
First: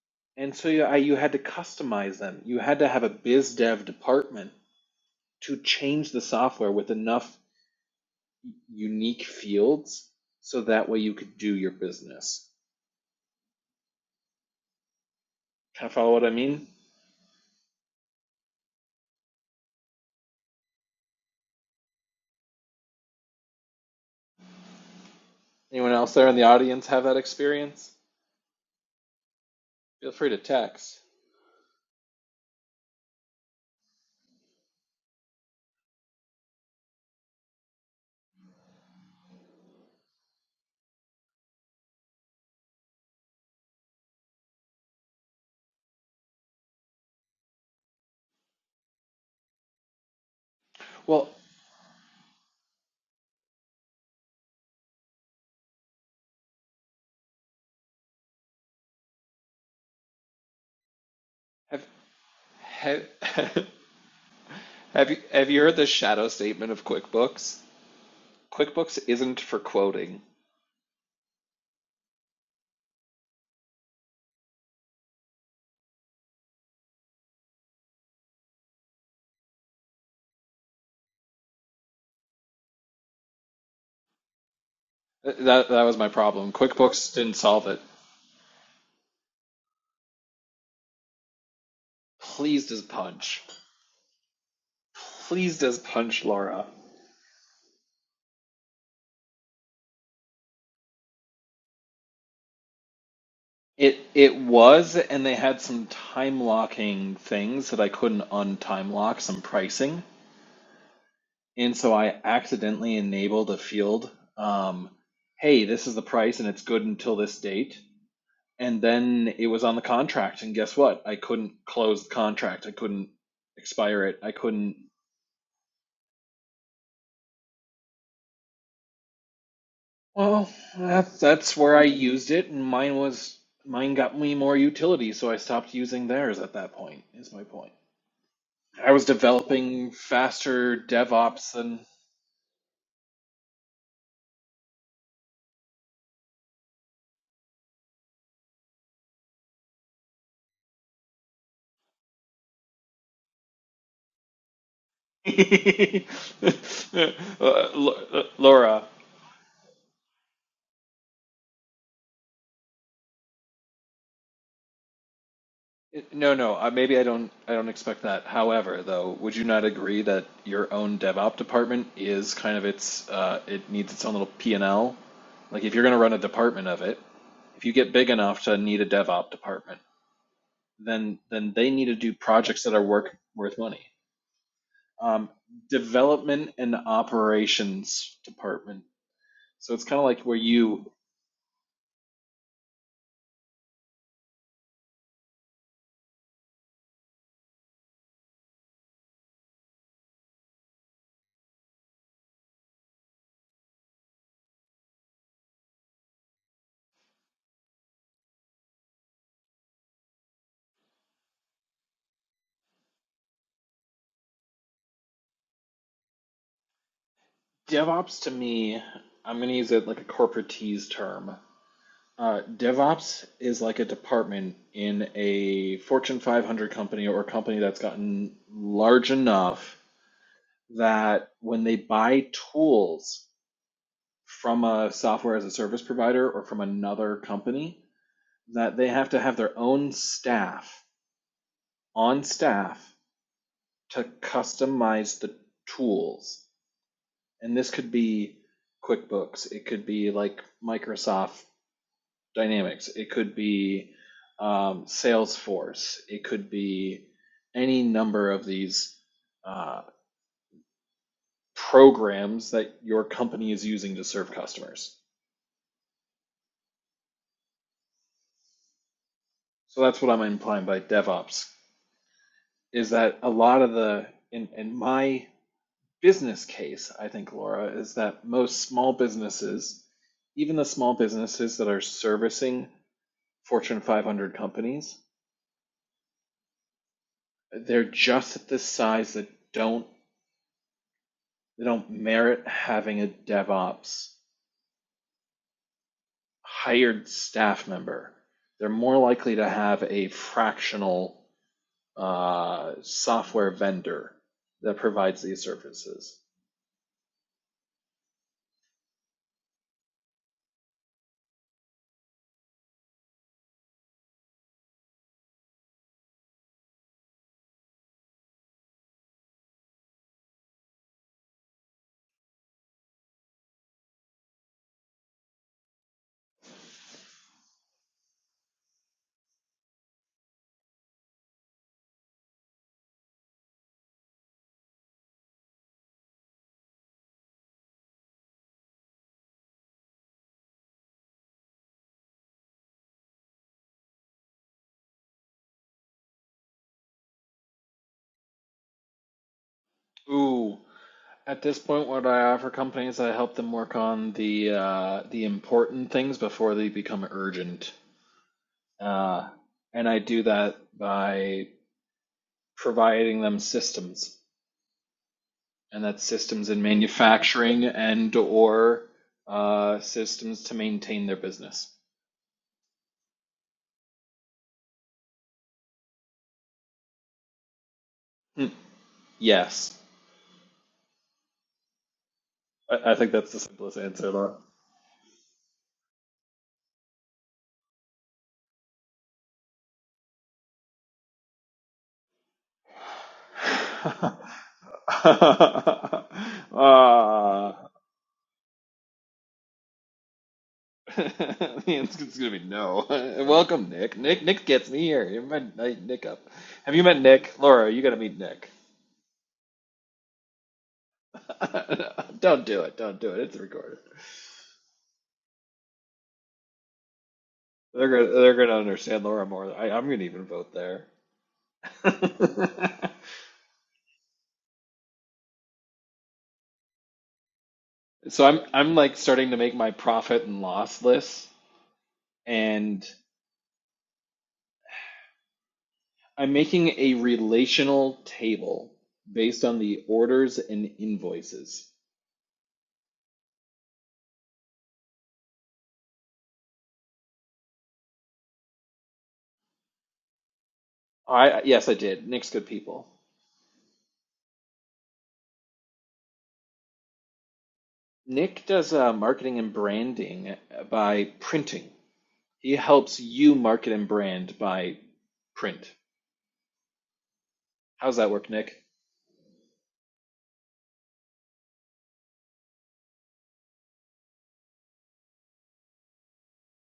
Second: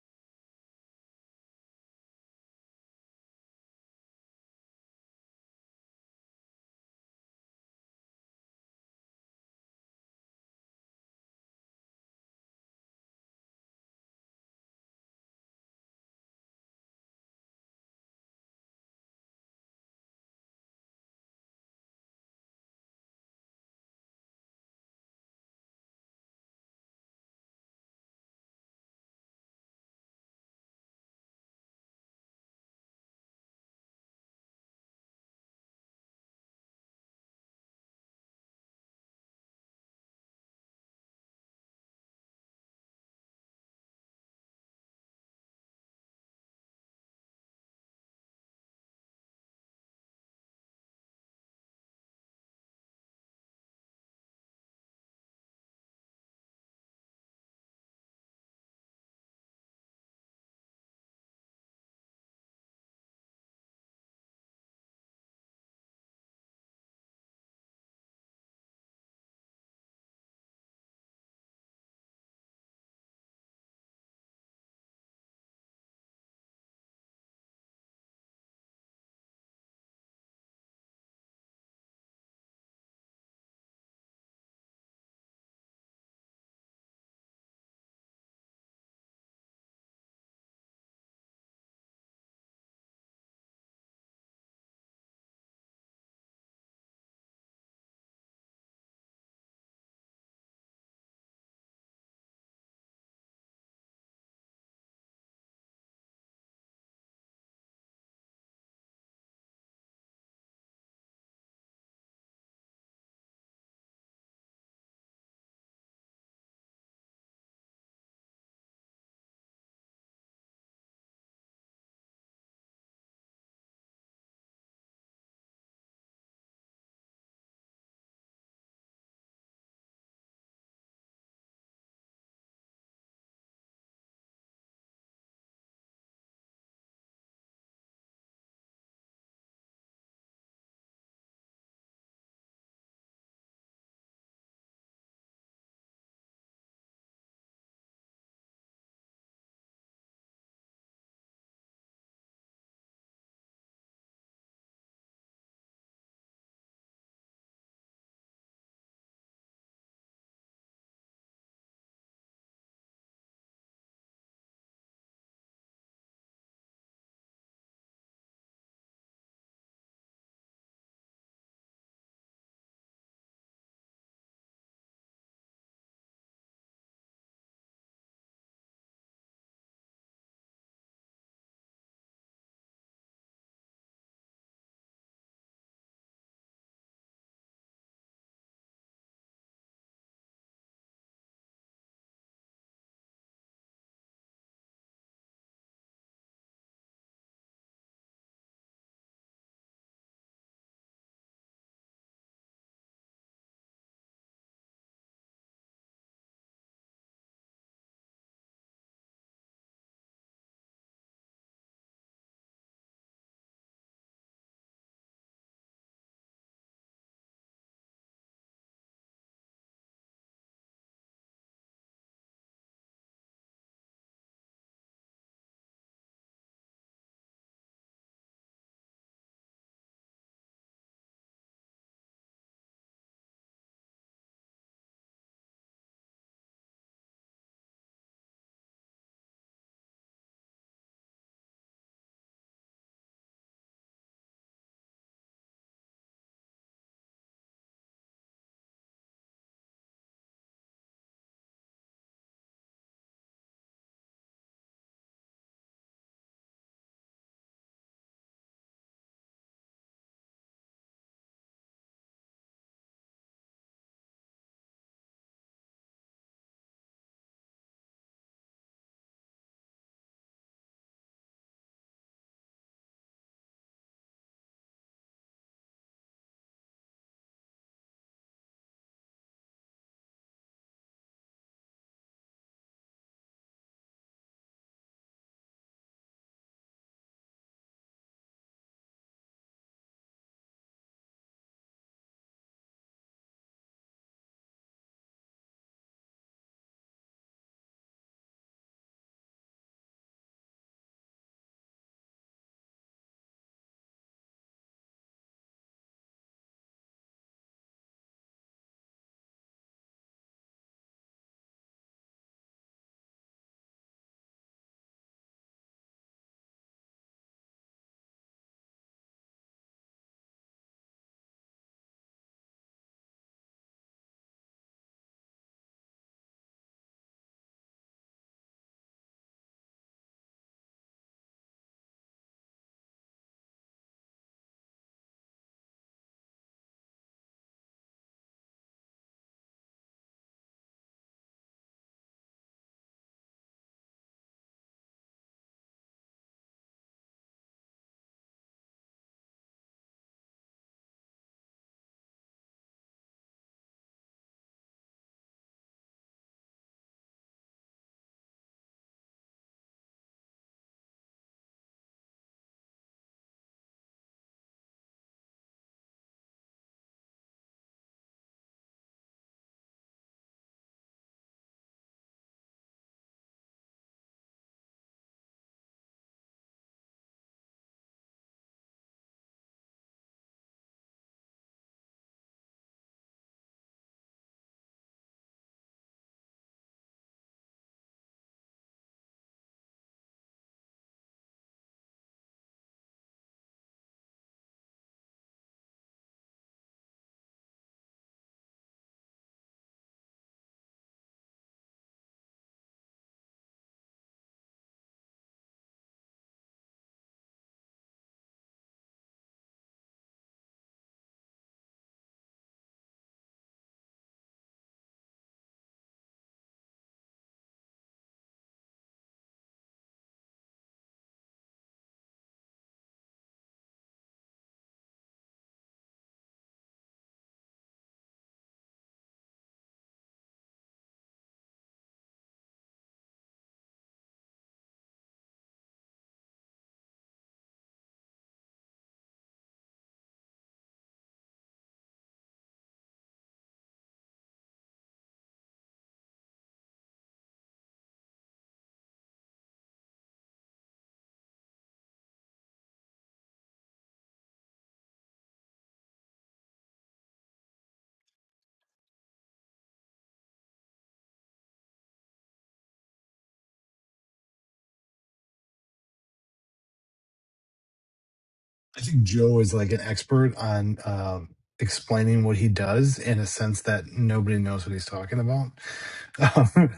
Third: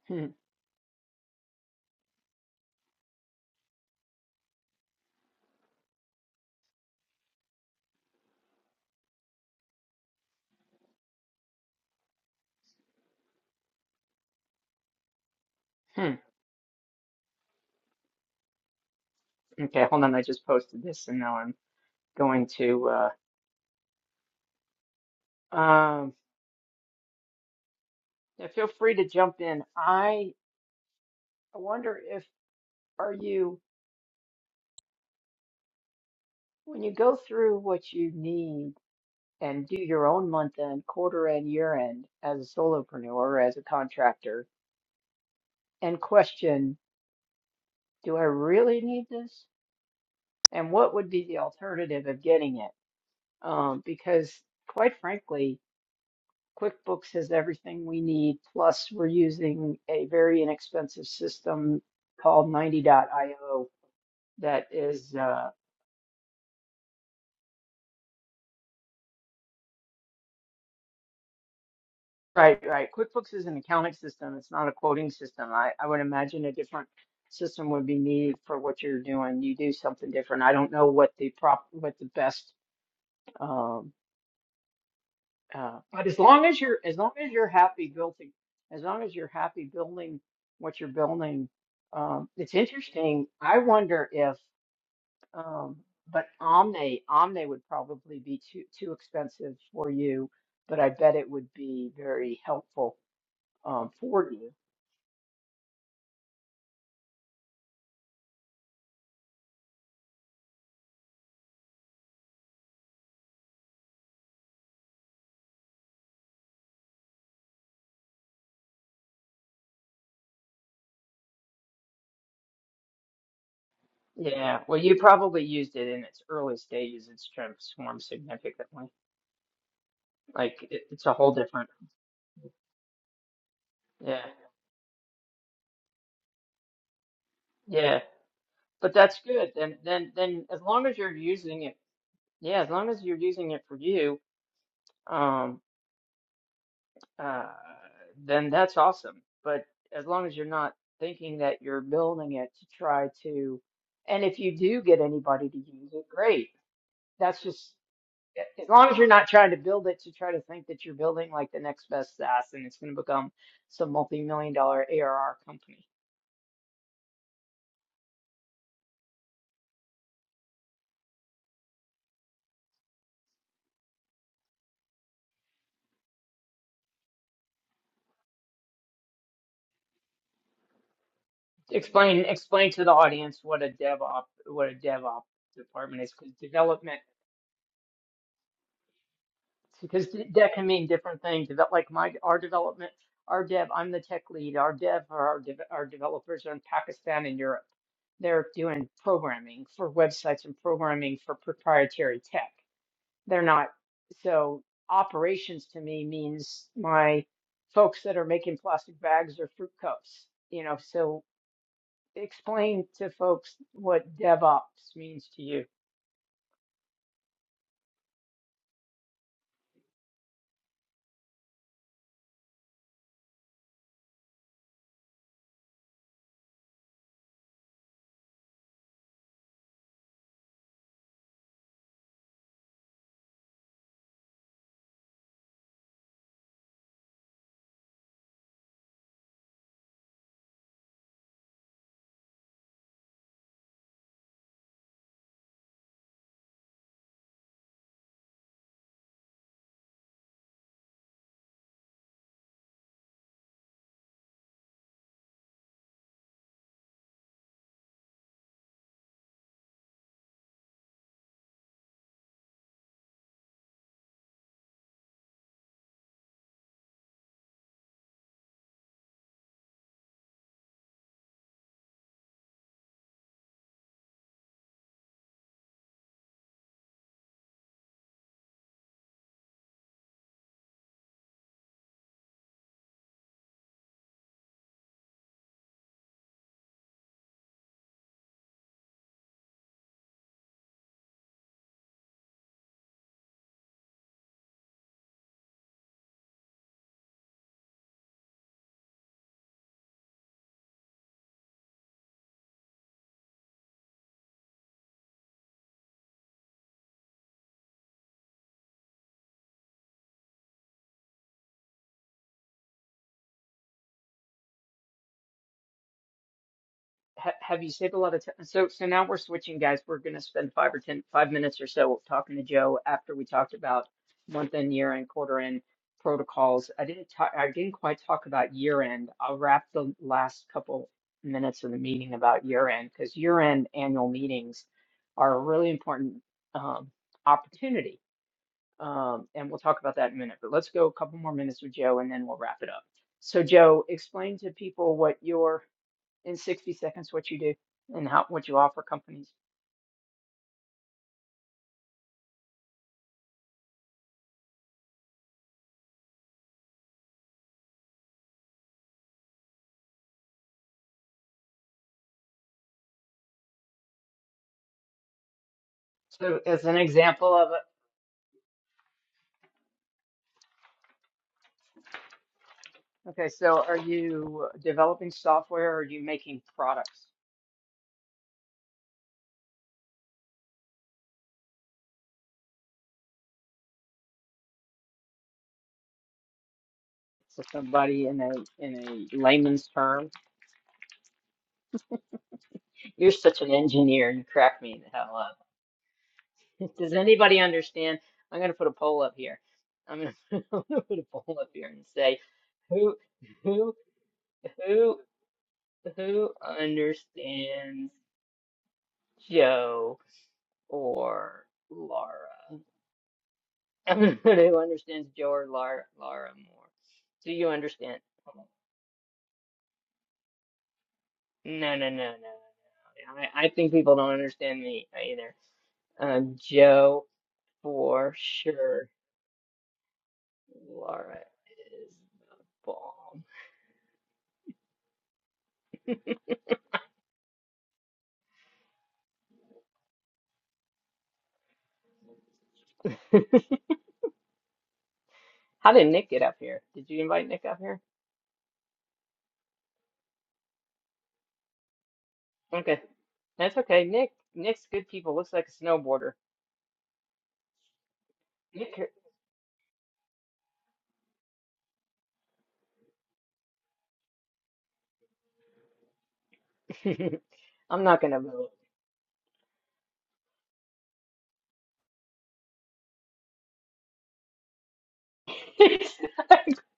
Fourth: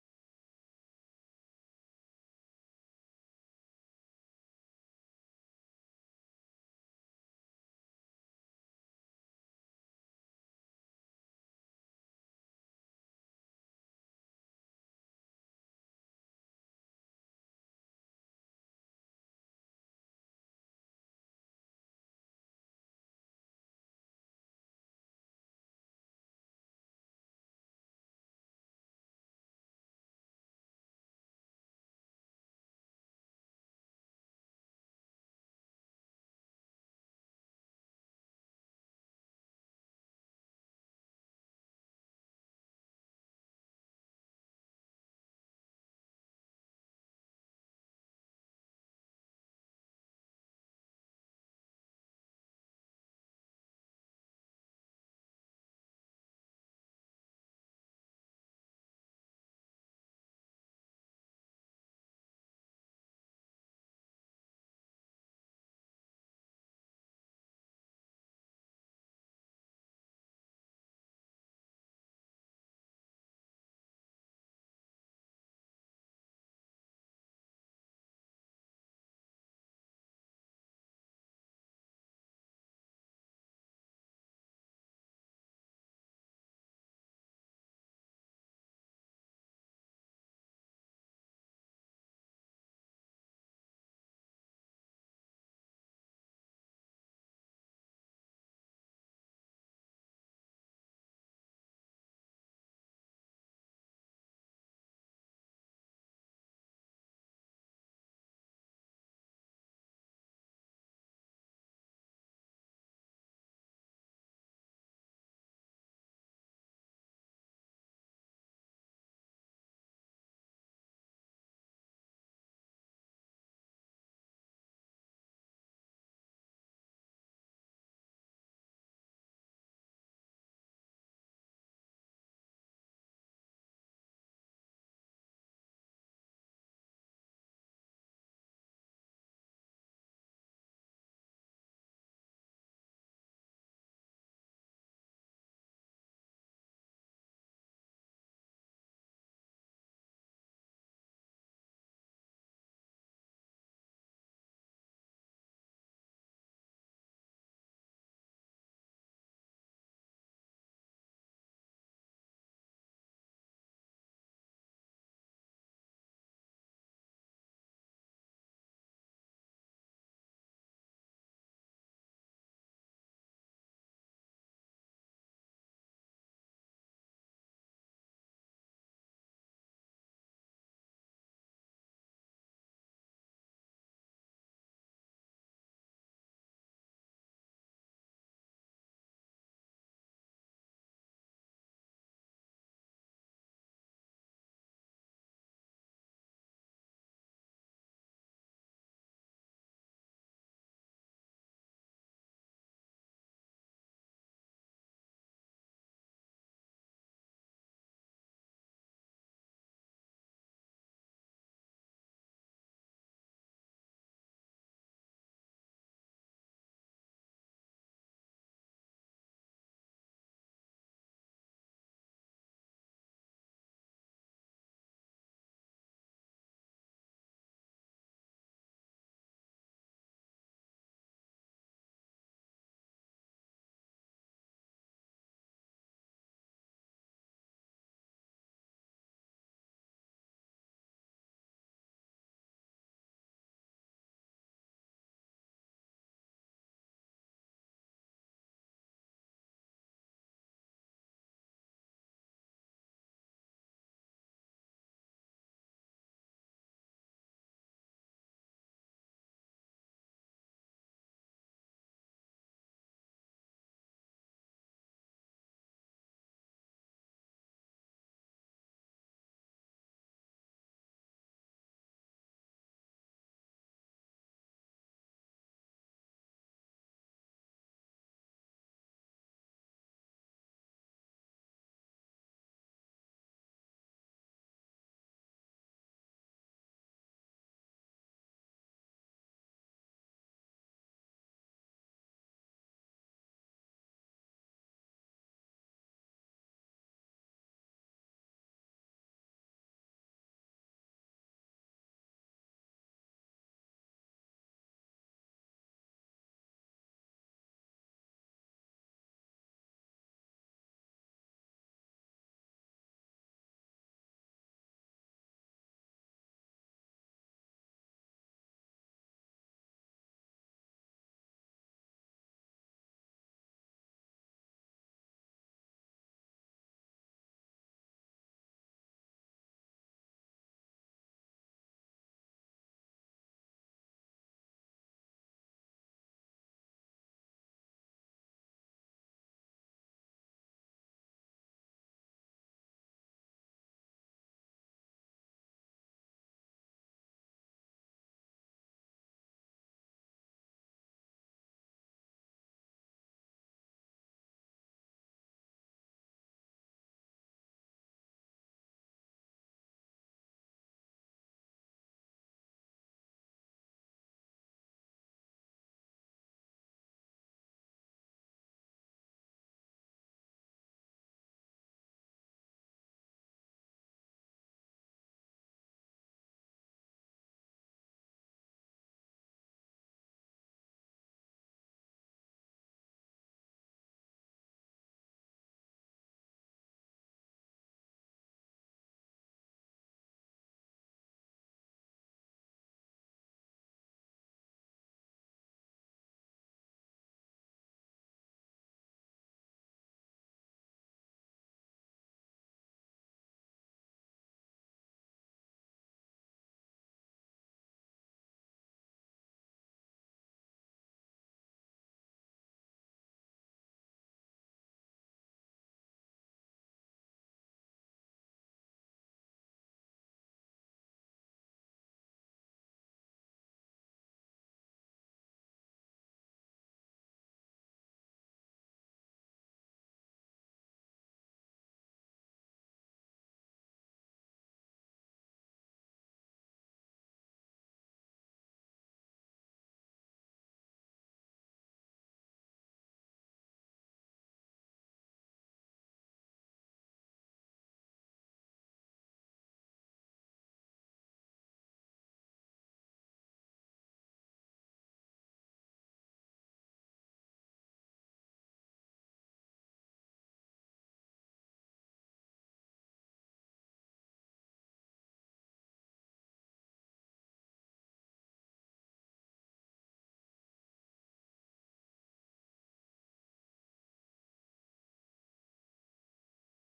S1: Hmm,
S2: And so you, I, you had to customize them. You had to have a biz dev department to change the software with enough unique fields so that way you could do your business. Kind of follow
S1: hmm.
S2: what I mean?
S1: Okay, hold on. I just posted this and now I'm going to uh,
S2: Anyone
S1: um,
S2: else there in the audience have that experience?
S1: yeah, feel free to jump in.
S2: Feel
S1: I
S2: free to text.
S1: wonder if are you when you go through what you need and do your own month end, quarter end, year end as a solopreneur or as a contractor and question, do I really need this? And what would be
S2: Well,
S1: the alternative of getting it? Um, because quite frankly, QuickBooks has everything we need. Plus, we're using a very inexpensive system
S2: have
S1: called
S2: have
S1: 90.io that
S2: have
S1: is
S2: you have
S1: uh,
S2: you heard the shadow statement of QuickBooks? QuickBooks isn't for quoting.
S1: right, right. QuickBooks is an accounting system. It's not a quoting system. I, I would imagine a different system would be needed for what you're doing. You do something different. I don't know what the prop, what the best, um,
S2: That
S1: uh,
S2: that was
S1: but
S2: my
S1: as long
S2: problem.
S1: as you're, as long
S2: QuickBooks
S1: as
S2: didn't
S1: you're
S2: solve it.
S1: happy building, as long as you're happy building what you're building, um, it's
S2: Pleased as
S1: interesting.
S2: punch.
S1: I wonder if,
S2: Pleased
S1: um,
S2: as punch,
S1: but
S2: Laura.
S1: Omni, Omni would probably be too too expensive for you but I bet it would be very helpful um,
S2: It
S1: for
S2: it
S1: you.
S2: was, and they had some time locking things that I couldn't untime lock, some pricing. And so I accidentally enabled a field, um, hey, this is the price and it's good until this date. And then it was on the contract, and guess what? I couldn't close the contract. I couldn't expire it. I
S1: Yeah,
S2: couldn't.
S1: well, you probably used it in its early stages. It's transformed significantly.
S2: Well,
S1: Like it, it's a
S2: that's
S1: whole
S2: that's
S1: different.
S2: where I used it, and mine was mine got
S1: Yeah,
S2: me more utility, so I stopped using theirs at that point, is my point.
S1: yeah,
S2: I
S1: but
S2: was
S1: that's good. Then,
S2: developing
S1: then, then, as
S2: faster
S1: long as you're
S2: DevOps
S1: using it,
S2: than
S1: yeah, as long as you're using it for you, um, uh, then that's awesome. But as long as you're not thinking that you're building it to try to, and if you do get anybody to use it, great. That's
S2: Uh,
S1: just
S2: uh,
S1: as
S2: Laura.
S1: long as you're not trying to build it to try to think that you're building like the next best SaaS and it's going to become some multi-million dollar ARR company.
S2: No, no. Uh, maybe I don't. I don't expect that. However, though, would you not agree that your own DevOps department is kind of its? Uh, it needs its own little P and L. Like if you're going to run a department of it, if you get big enough to need a DevOps department, then then they need to do
S1: Explain
S2: projects
S1: explain
S2: that are
S1: to the
S2: work
S1: audience
S2: worth
S1: what a
S2: money.
S1: DevOps what a DevOps
S2: Um,
S1: department is because
S2: development and
S1: development
S2: operations department So it's kind of
S1: because
S2: like where
S1: that can mean
S2: you
S1: different things. Develop like my our development our dev I'm the tech lead. Our dev or our dev, our developers are in Pakistan and Europe. They're doing programming for websites and programming for proprietary tech They're not. So operations to me means my folks that are making plastic bags or fruit cups, you know, so explain to folks what DevOps means to you.
S2: DevOps to me, I'm going to use it like a corporatese term. Uh, DevOps is like a department in a Fortune 500 company or a company that's gotten large enough that when they buy tools from a software as a service provider or from another company, that they have to have their own staff on staff to customize the tools And this could be QuickBooks. It could be like Microsoft Dynamics. It could be um, Salesforce. It could be any number of these uh, programs that your company is using to serve customers. So that's what I'm implying by DevOps is that a lot of the, in, in my business case, I think, Laura, is that most small businesses, even the small businesses that are servicing Fortune 500 companies, They're just at this size that don't they don't merit having a DevOps hired staff member. They're more likely to have a fractional uh, software vendor that provides these services.
S1: ha have you saved a lot of time? So, so now we're switching, guys. We're going to spend five or ten, five minutes or so talking to Joe after we talked about month end, year end, quarter end protocols. I didn't talk, I didn't quite talk about year end. I'll wrap the last couple minutes of the meeting about year end because year end annual meetings are a really important um, opportunity. Um, and we'll talk about that in a minute, but let's go a couple more minutes with Joe and then we'll wrap it up. So, Joe, explain to people what your in 60 seconds what you do and how what you offer companies.
S2: Ooh, at this point, what I offer companies, I help them work on the uh, the important things before they become urgent, uh, and I do that by providing them systems. and that's
S1: So
S2: systems in
S1: as an example of
S2: manufacturing
S1: it,
S2: and or uh, systems to maintain their business.
S1: okay, so are you developing software or are you making products?
S2: Hmm. Yes, I, I think that's the simplest answer. Laura.
S1: So somebody in a in a layman's term, you're such an engineer, you crack me the hell up. Does anybody
S2: uh,
S1: understand? I'm gonna put a poll up here. I'm gonna, I'm gonna put a poll up
S2: the
S1: here and
S2: answer's
S1: say
S2: gonna be no.
S1: who
S2: Welcome,
S1: who
S2: Nick. Nick, Nick gets me
S1: who
S2: here. You met I- Nick up.
S1: who
S2: Have you met Nick? Laura, you
S1: understands
S2: gotta meet Nick.
S1: Joe or Laura?
S2: don't do it. Don't do it. It's recorded.
S1: who understands Joe or Lara, Lara more. Do you
S2: They're
S1: understand?
S2: gonna they're gonna understand Laura more. I, I'm gonna even vote there.
S1: No, no, no, no, no. no. I, I think people don't understand me either. Um, Joe for
S2: So I'm I'm
S1: sure.
S2: like starting to make my profit and loss
S1: Lara
S2: lists,
S1: is
S2: and
S1: bomb.
S2: I'm making a relational table based on the orders and invoices.
S1: How did Nick get up here? Did you invite Nick up here?
S2: I yes, I did. Nick's good
S1: Okay,
S2: people.
S1: that's okay. Nick, Nick's good people. Looks like a snowboarder.
S2: Nick does
S1: Nick,
S2: uh, marketing and branding by printing. He helps you market and brand by print.
S1: I'm
S2: How's
S1: not
S2: that
S1: gonna
S2: work,
S1: vote.
S2: Nick?
S4: I think Joe is like an expert on um, explaining what he does in a sense that nobody knows what he's talking about. Um,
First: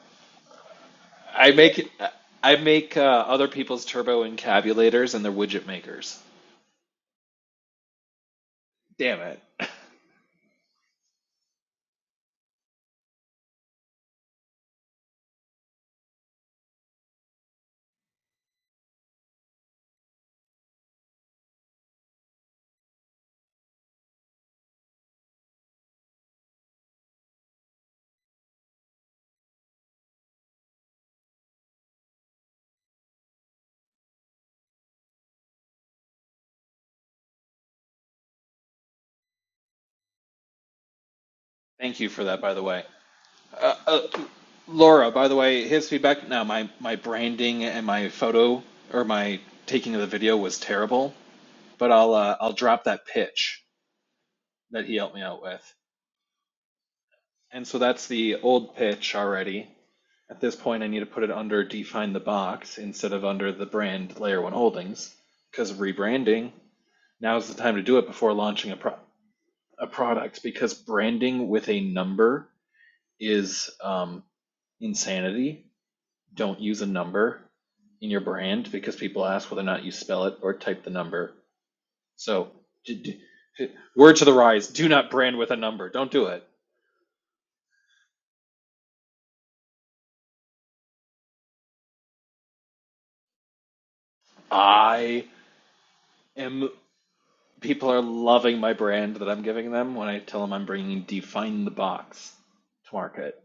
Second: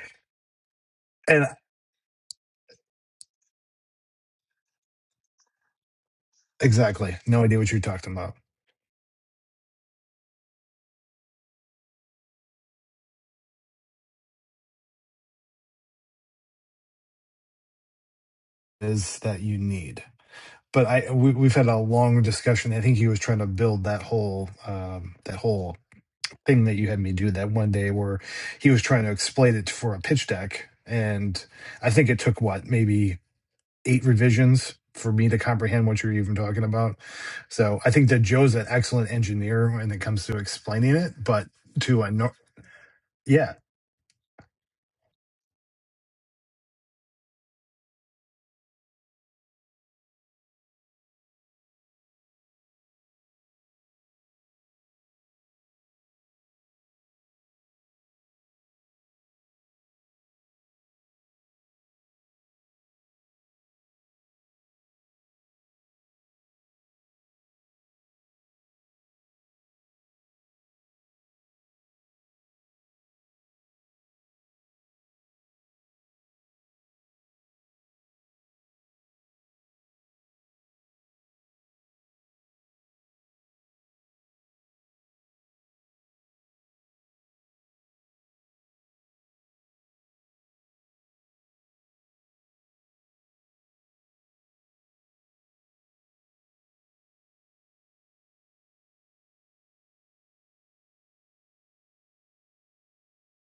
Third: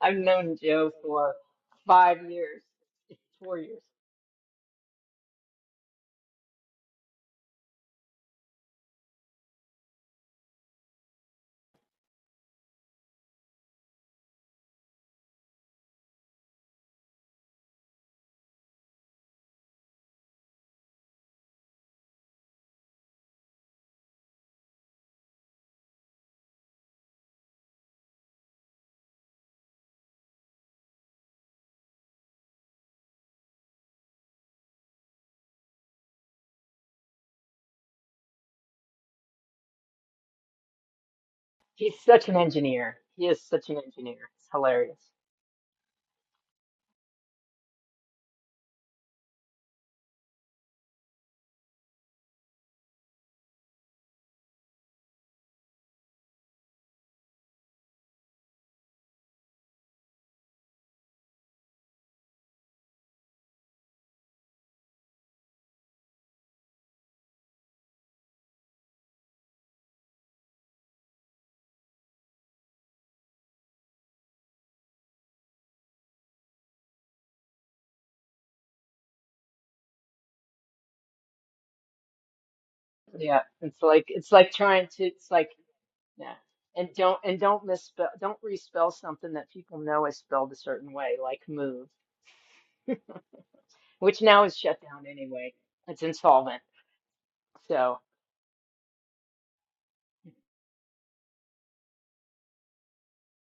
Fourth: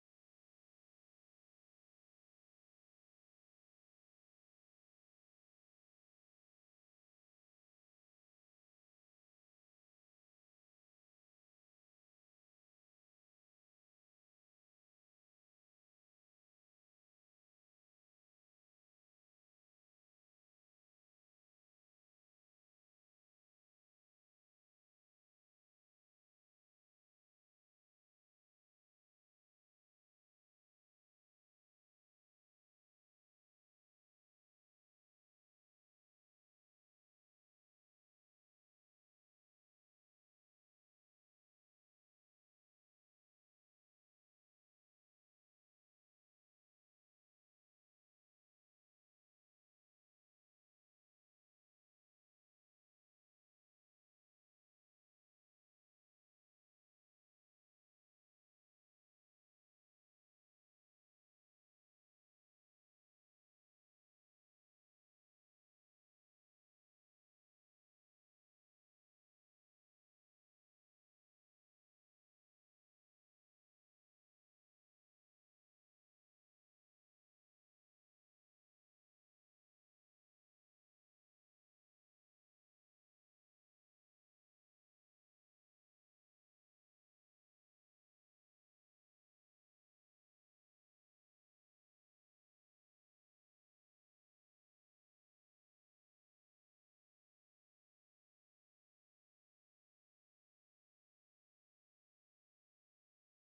S1: I've known Joe for
S4: and
S2: I make
S1: five
S2: I
S1: years,
S2: make uh, other
S1: four years.
S2: people's turbo encabulators and their widget makers.
S4: exactly, no idea what you're talking about
S2: Damn it!
S4: is that you need. But I we, we've had a long discussion. I think he was trying to build that whole um, that whole thing that you had me do that one day where he was trying to explain it for a pitch deck, and I think it took what maybe eight revisions for me to comprehend what you're even talking about. So I think that Joe's an excellent engineer when it comes to explaining it, but
S2: Thank
S1: He's
S4: to
S2: you
S4: a
S2: for
S1: such
S4: no,
S1: an
S2: that, by the way.
S1: engineer. He is
S4: yeah,
S1: such
S2: Uh,
S1: an
S2: uh,
S1: engineer. It's hilarious.
S2: Laura, by the way, his feedback. Now, my my branding and my photo or my taking of the video was terrible, but I'll uh, I'll drop that pitch that he helped me out with. And so that's the old pitch already. At this point, I need to put it under define the box instead of under the brand layer one holdings because of rebranding. Now's the time to do it before launching a pro- a product because branding with a number is um, insanity don't use a number in your brand because people ask whether or not you spell it or type the number. So, d-
S1: Yeah,
S2: d-
S1: it's like
S2: word to
S1: it's
S2: the
S1: like
S2: rise:
S1: trying
S2: do
S1: to.
S2: not
S1: It's
S2: brand
S1: like
S2: with a number. Don't do
S1: yeah,
S2: it.
S1: and don't and don't misspell. Don't respell something that people know is spelled a certain way, like move, which now is shut down
S2: I
S1: anyway. It's insolvent.
S2: am. People
S1: So
S2: are loving my brand that I'm giving them when I tell them I'm bringing "Define the Box" to market.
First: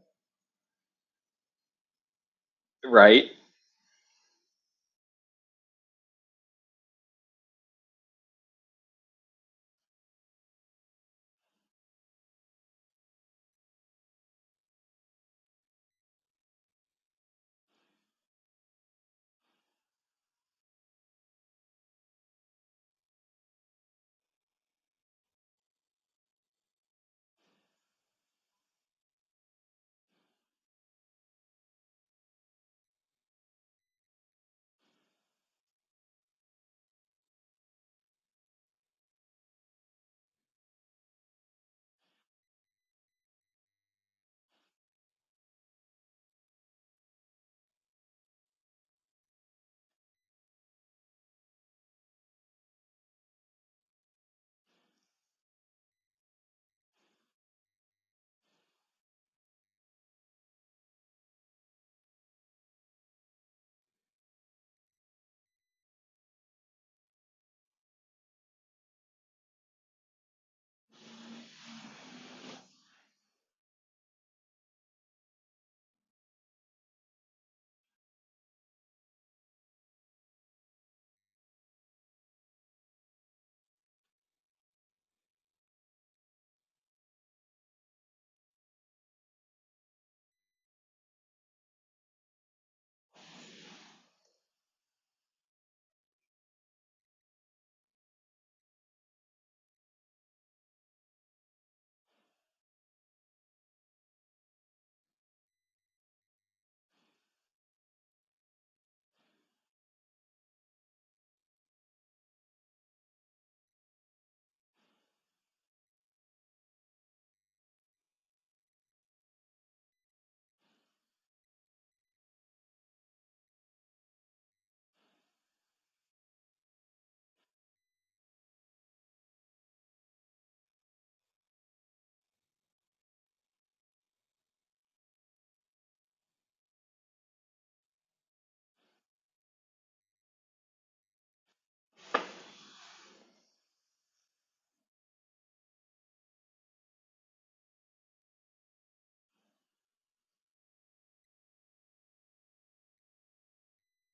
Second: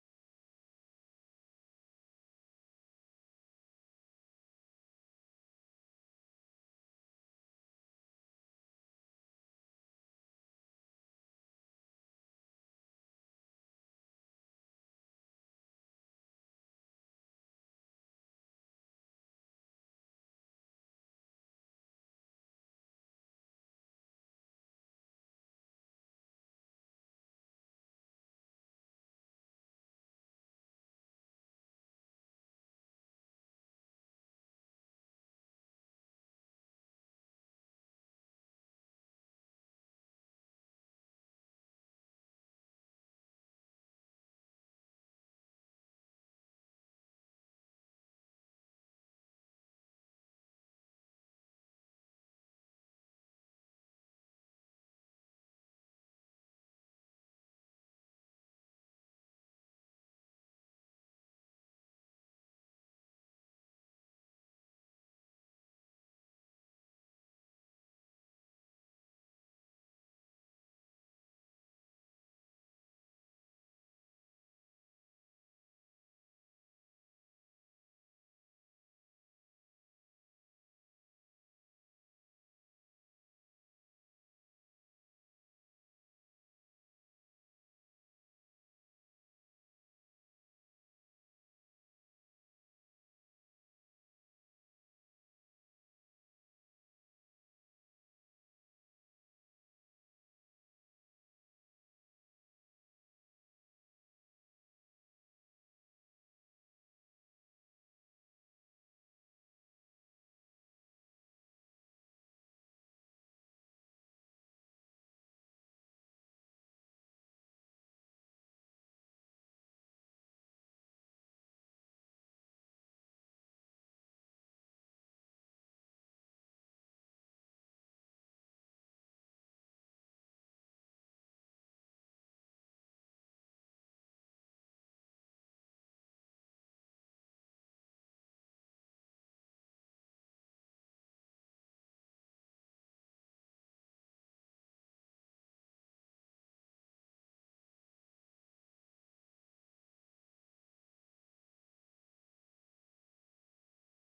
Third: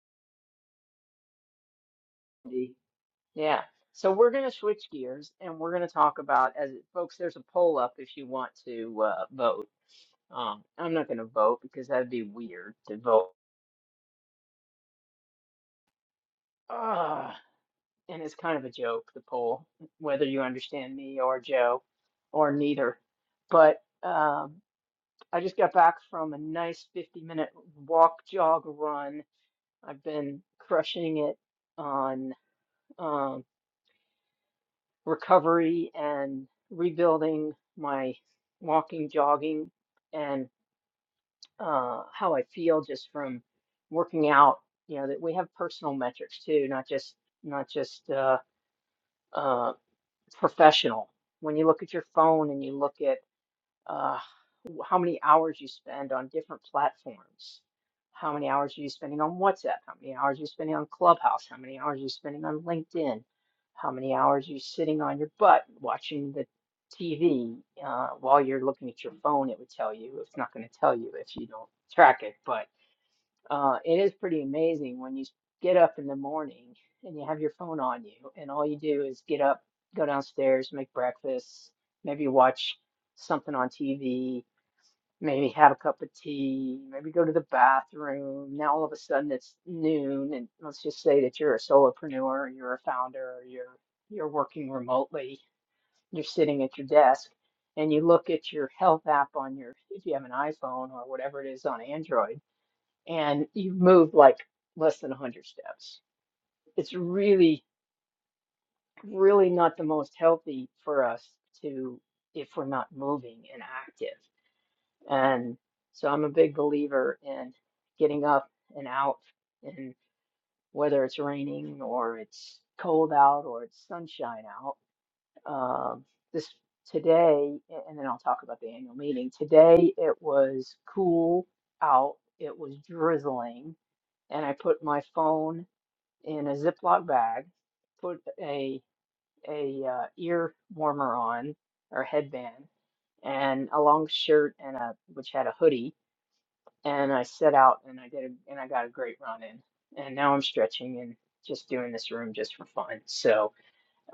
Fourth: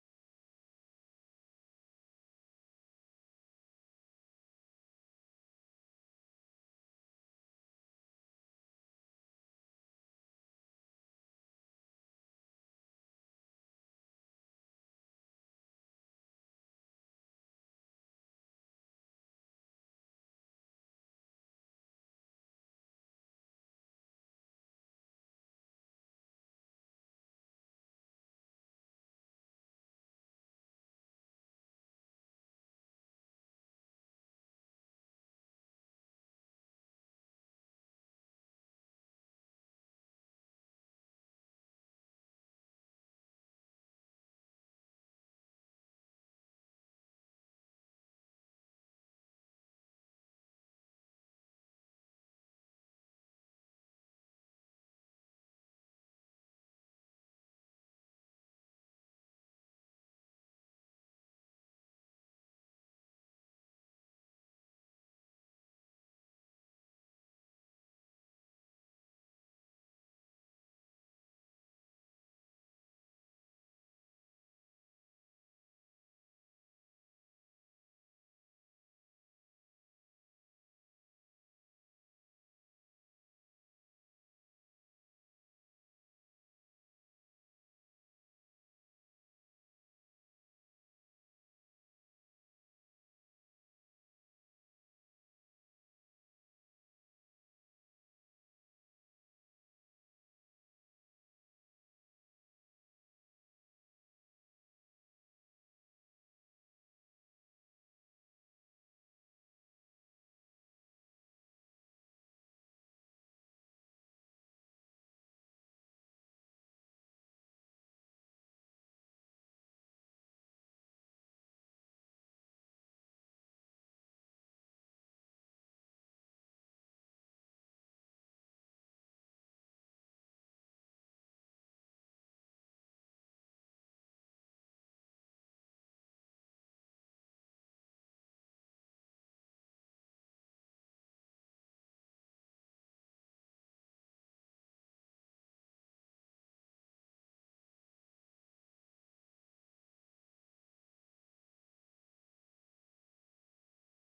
S1: the-
S2: Right?
S1: yeah. So we're gonna switch gears and we're gonna talk about as folks. There's a poll up if you want to uh, vote. Um, I'm not gonna vote because that'd be weird to vote. Ah. and it's kind of a joke, the poll, whether you understand me or Joe or neither. But um, I just got back from a nice 50 minute walk, jog, run. I've been crushing it on um, recovery and rebuilding my walking, jogging, and uh, how I feel just from working out. You know, that we have personal metrics too, not just not just uh, uh, It's professional. When you look at your phone and you look at uh, how many hours you spend on different platforms, how many hours are you spending on WhatsApp, how many hours are you spending on Clubhouse, how many hours are you spending on LinkedIn, how many hours are you sitting on your butt watching the TV uh, while you're looking at your phone, it would tell you. It's not going to tell you if you don't track it, but. Uh, it is pretty amazing when you get up in the morning and you have your phone on you, and all you do is get up, go downstairs, make breakfast, maybe watch something on TV, maybe have a cup of tea, maybe go to the bathroom. Now all of a sudden it's noon, and let's just say that you're a solopreneur, you're a founder, you're you're working remotely, you're sitting at your desk, and you look at your health app on your if you have an iPhone or whatever it is on Android and you've moved like less than 100 steps. It's really, really not the most healthy for us to, if we're not moving and active. And so I'm a big believer in getting up and out, and whether it's raining or it's cold out or it's sunshine out. Um, this today, a- and then I'll talk about the annual meeting. Today it was cool out, it was drizzling, and I put my phone in a Ziploc bag, put a a uh, ear warmer on or headband, and a long shirt and a which had a hoodie, and I set out and I did a, and I got a great run in, and now I'm stretching and just doing this room just for fun. So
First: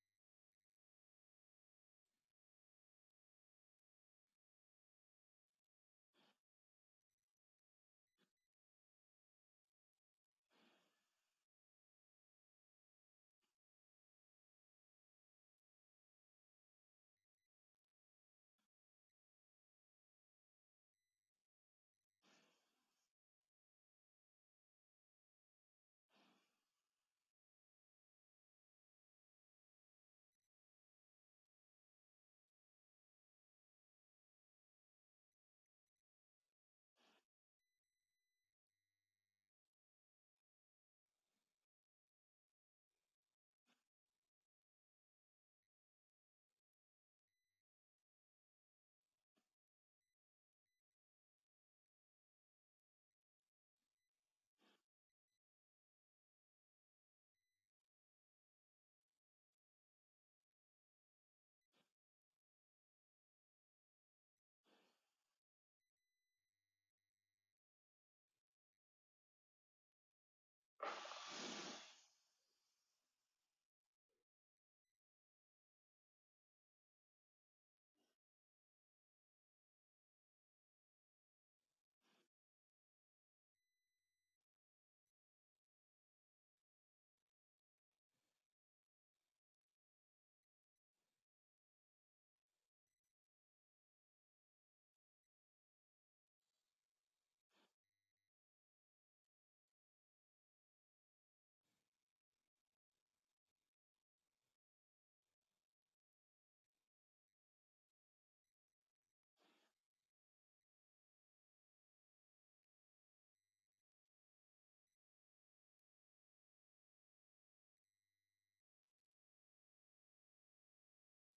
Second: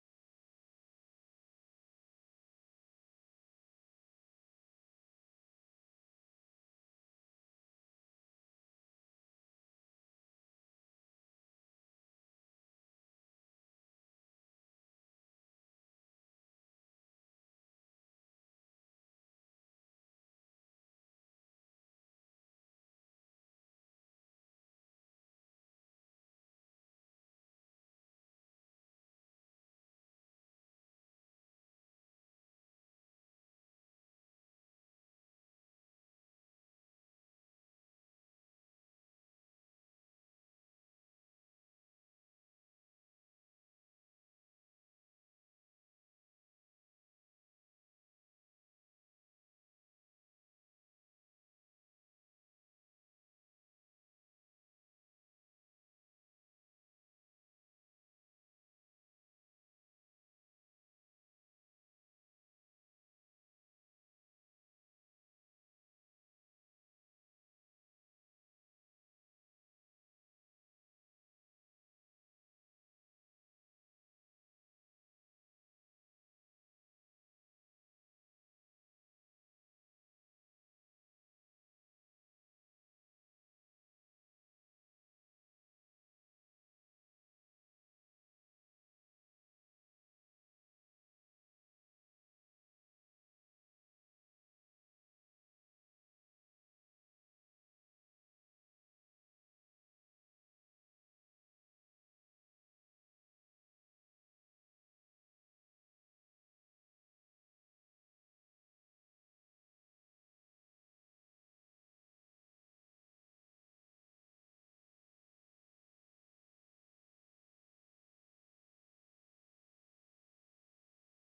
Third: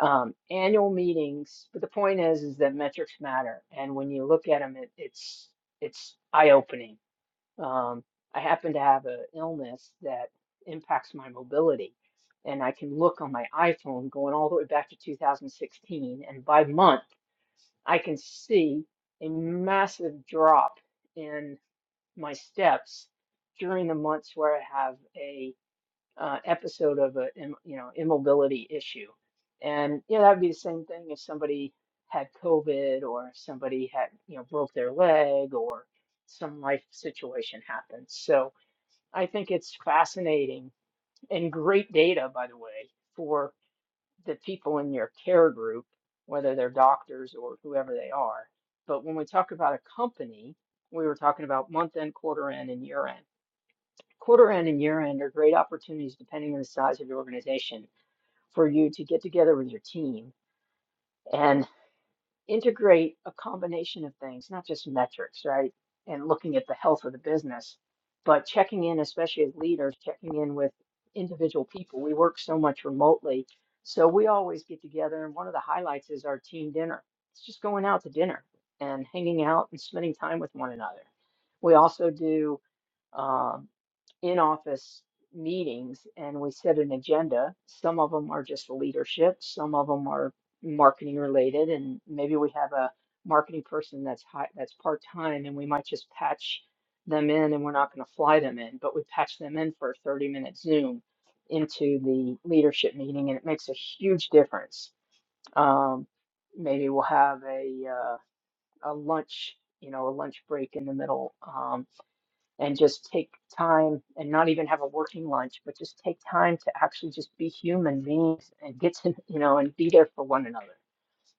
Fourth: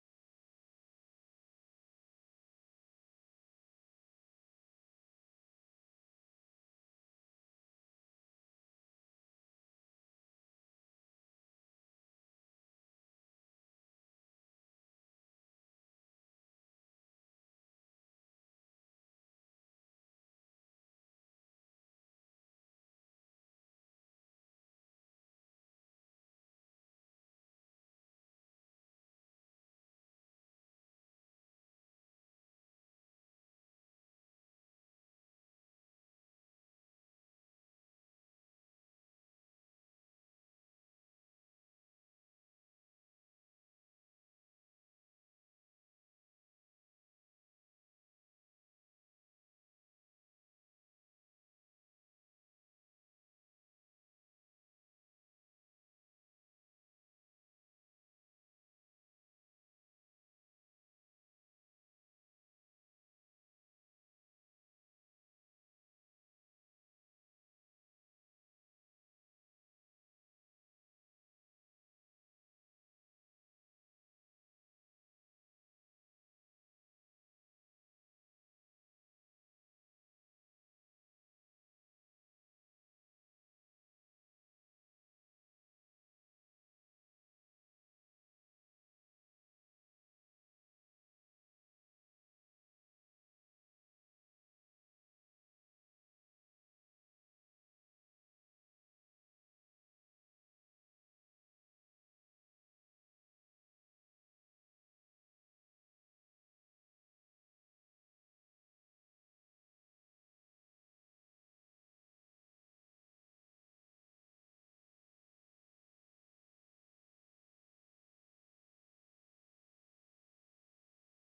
S1: um, annual meetings, but the point is is that metrics matter, and when you look at them, it, it's it's eye opening um, I happen to have an illness that impacts my mobility, and I can look on my iPhone going all the way back to 2016, and by month, I can see a massive drop in my steps during the months where I have a uh, episode of a im- you know immobility issue. And you know that would be the same thing if somebody had COVID or somebody had you know broke their leg or some life situation happened. So I think it's fascinating and great data, by the way, for the people in your care group, whether they're doctors or whoever they are. But when we talk about a company, we were talking about month end, quarter end, and year end. Quarter end and year end are great opportunities, depending on the size of your organization, for you to get together with your team and. integrate a combination of things, not just metrics, right? And looking at the health of the business, but checking in, especially as leaders, checking in with individual people. We work so much remotely. So we always get together, and one of the highlights is our team dinner. It's just going out to dinner and hanging out and spending time with one another. We also do um, in office meetings and we set an agenda. Some of them are just leadership, some of them are marketing related, and maybe we have a marketing person that's high, that's part time, and we might just patch them in, and we're not going to fly them in, but we patch them in for a 30 minute Zoom into the leadership meeting, and it makes a huge difference. Um, maybe we'll have a uh, a lunch, you know, a lunch break in the middle. Um, and just take time and not even have a working lunch, but just take time to actually just be human beings and get to, you know, and be there for one another.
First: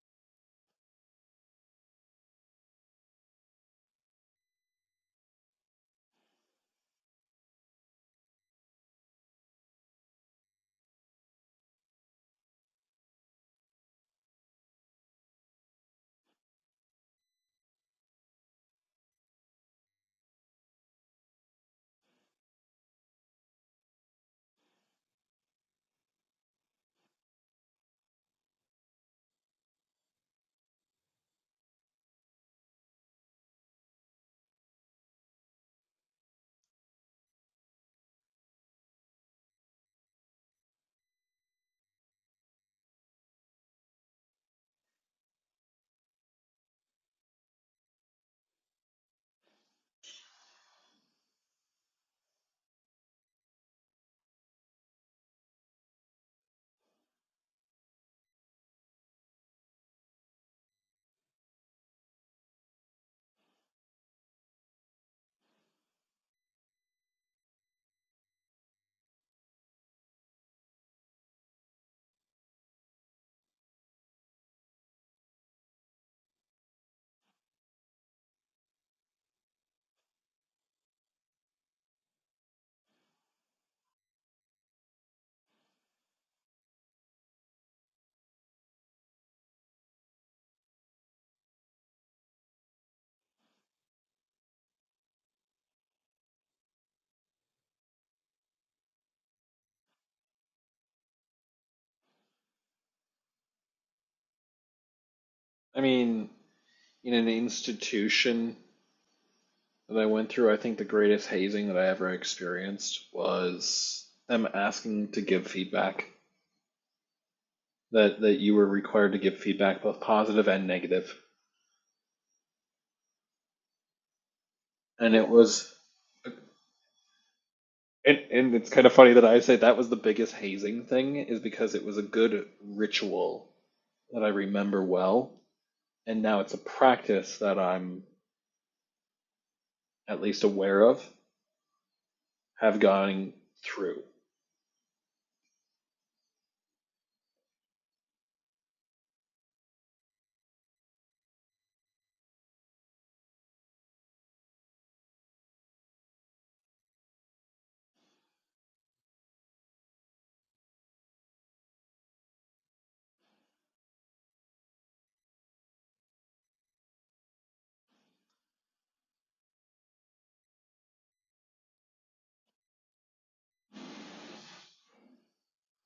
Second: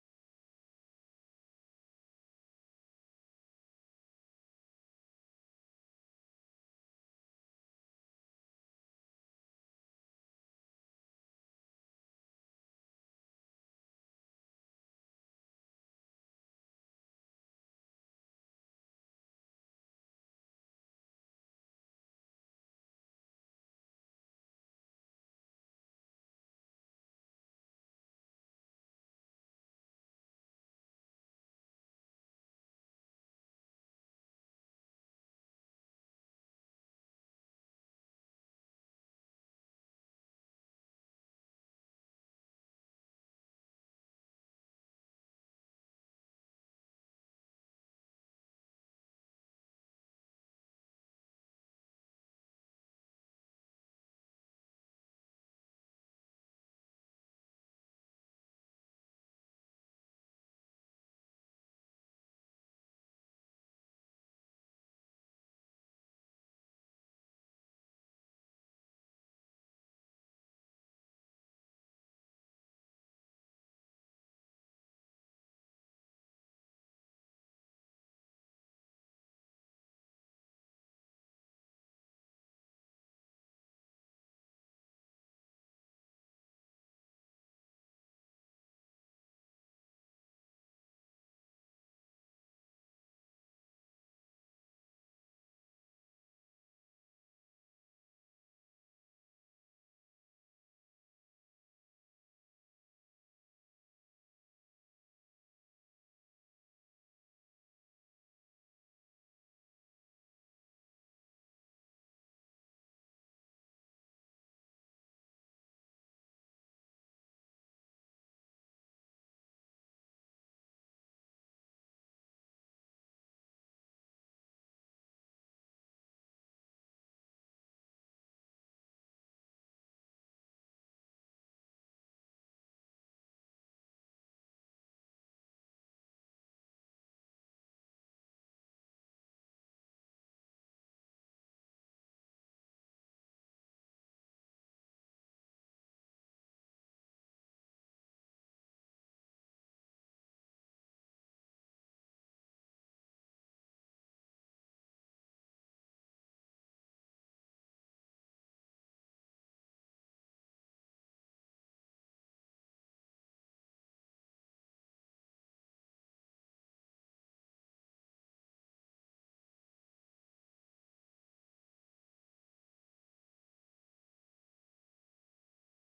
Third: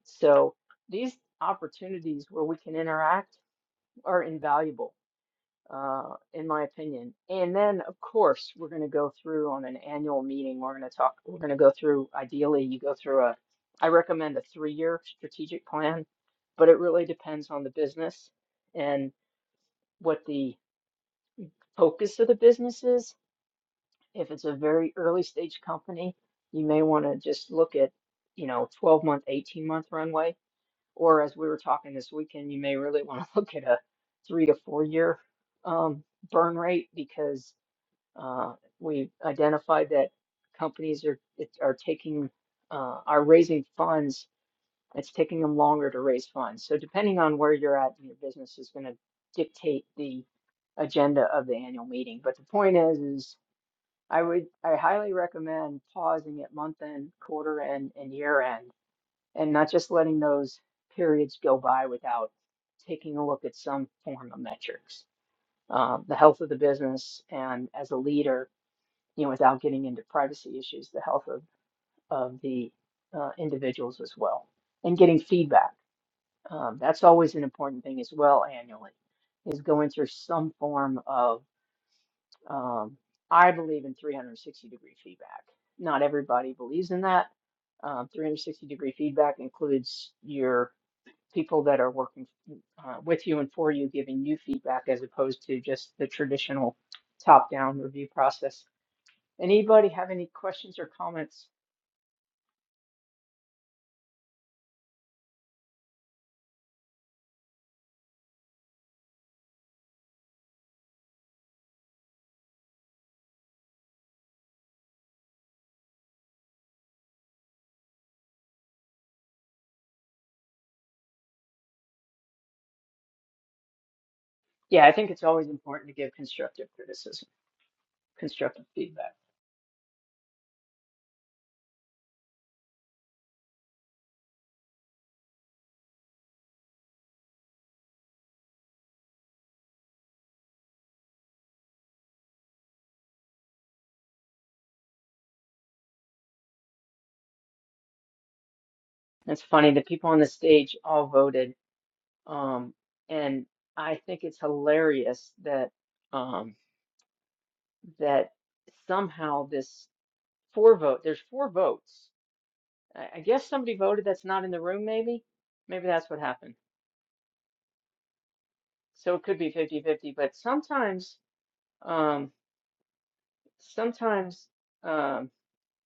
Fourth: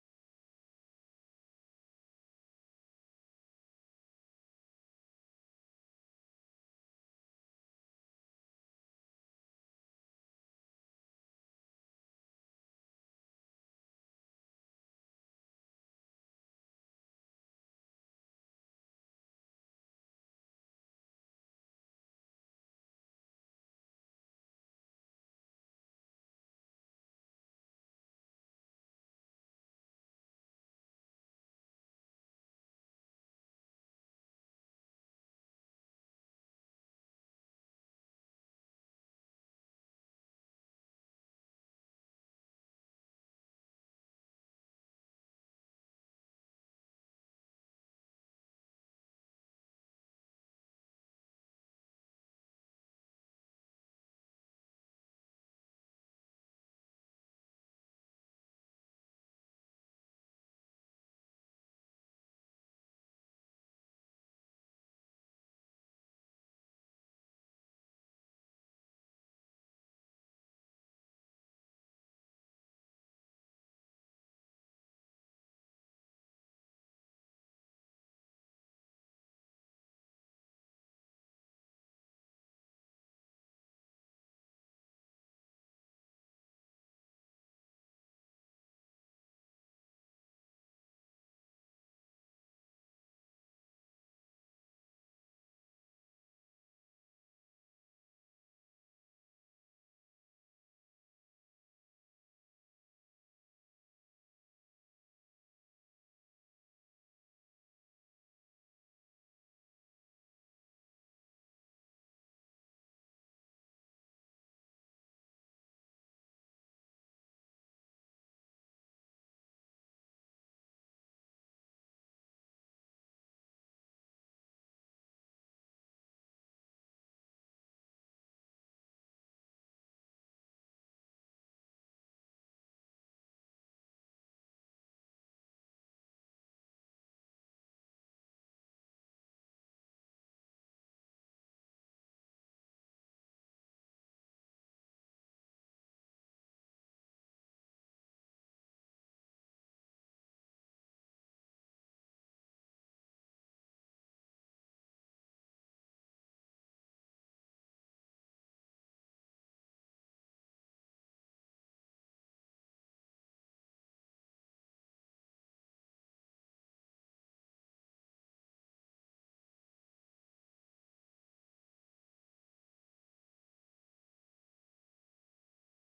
S1: So these opportunities where we can interact are invaluable, uh, in my opinion. And then, of course, we're going to go through on an annual meeting. We're going to talk, we're going to go through, ideally, you go through a, I recommend a three-year strategic plan, but it really depends on the business and what the focus of the business is If it's a very early stage company, you may want to just look at, you know, 12 month, 18 month runway. Or as we were talking this weekend, you may really want to look at a three to four year um, burn rate because uh, we identified that companies are it, are taking uh, are raising funds. It's taking them longer to raise funds. So depending on where you're at in your business is going to dictate the agenda of the annual meeting. But the point is, is I would, I highly recommend pausing at month end, quarter end, and year end, and not just letting those periods go by without taking a look at some form of metrics. Um, the health of the business, and as a leader, you know, without getting into privacy issues, the health of, of the uh, individuals as well, and getting feedback. Um, that's always an important thing as well annually, is going through some form of um, I believe in 360 degree feedback. Not everybody believes in that. Um, 360 degree feedback includes your people that are working uh, with you and for you, giving you feedback as opposed to just the traditional top down review process. Anybody have any questions or comments?
S2: I mean, in an institution that I went through, I think the greatest hazing that I ever experienced was them asking to give feedback that that you were required to give feedback, both positive and negative.
S1: Yeah, I think
S2: And
S1: it's
S2: it
S1: always
S2: was,
S1: important to give constructive criticism,
S2: and, and
S1: constructive
S2: it's kind of funny
S1: feedback.
S2: that I say that was the biggest hazing thing, is because it was a good ritual that I remember well, and now it's a practice that I'm at least aware of, have gone through.
S1: It's funny, the people on the stage all voted. Um, and I think it's hilarious that. um, that somehow this four vote, there's four votes. I, I guess somebody voted that's not in the room, maybe. Maybe that's what happened. So it could be fifty-fifty. but sometimes, um, sometimes um,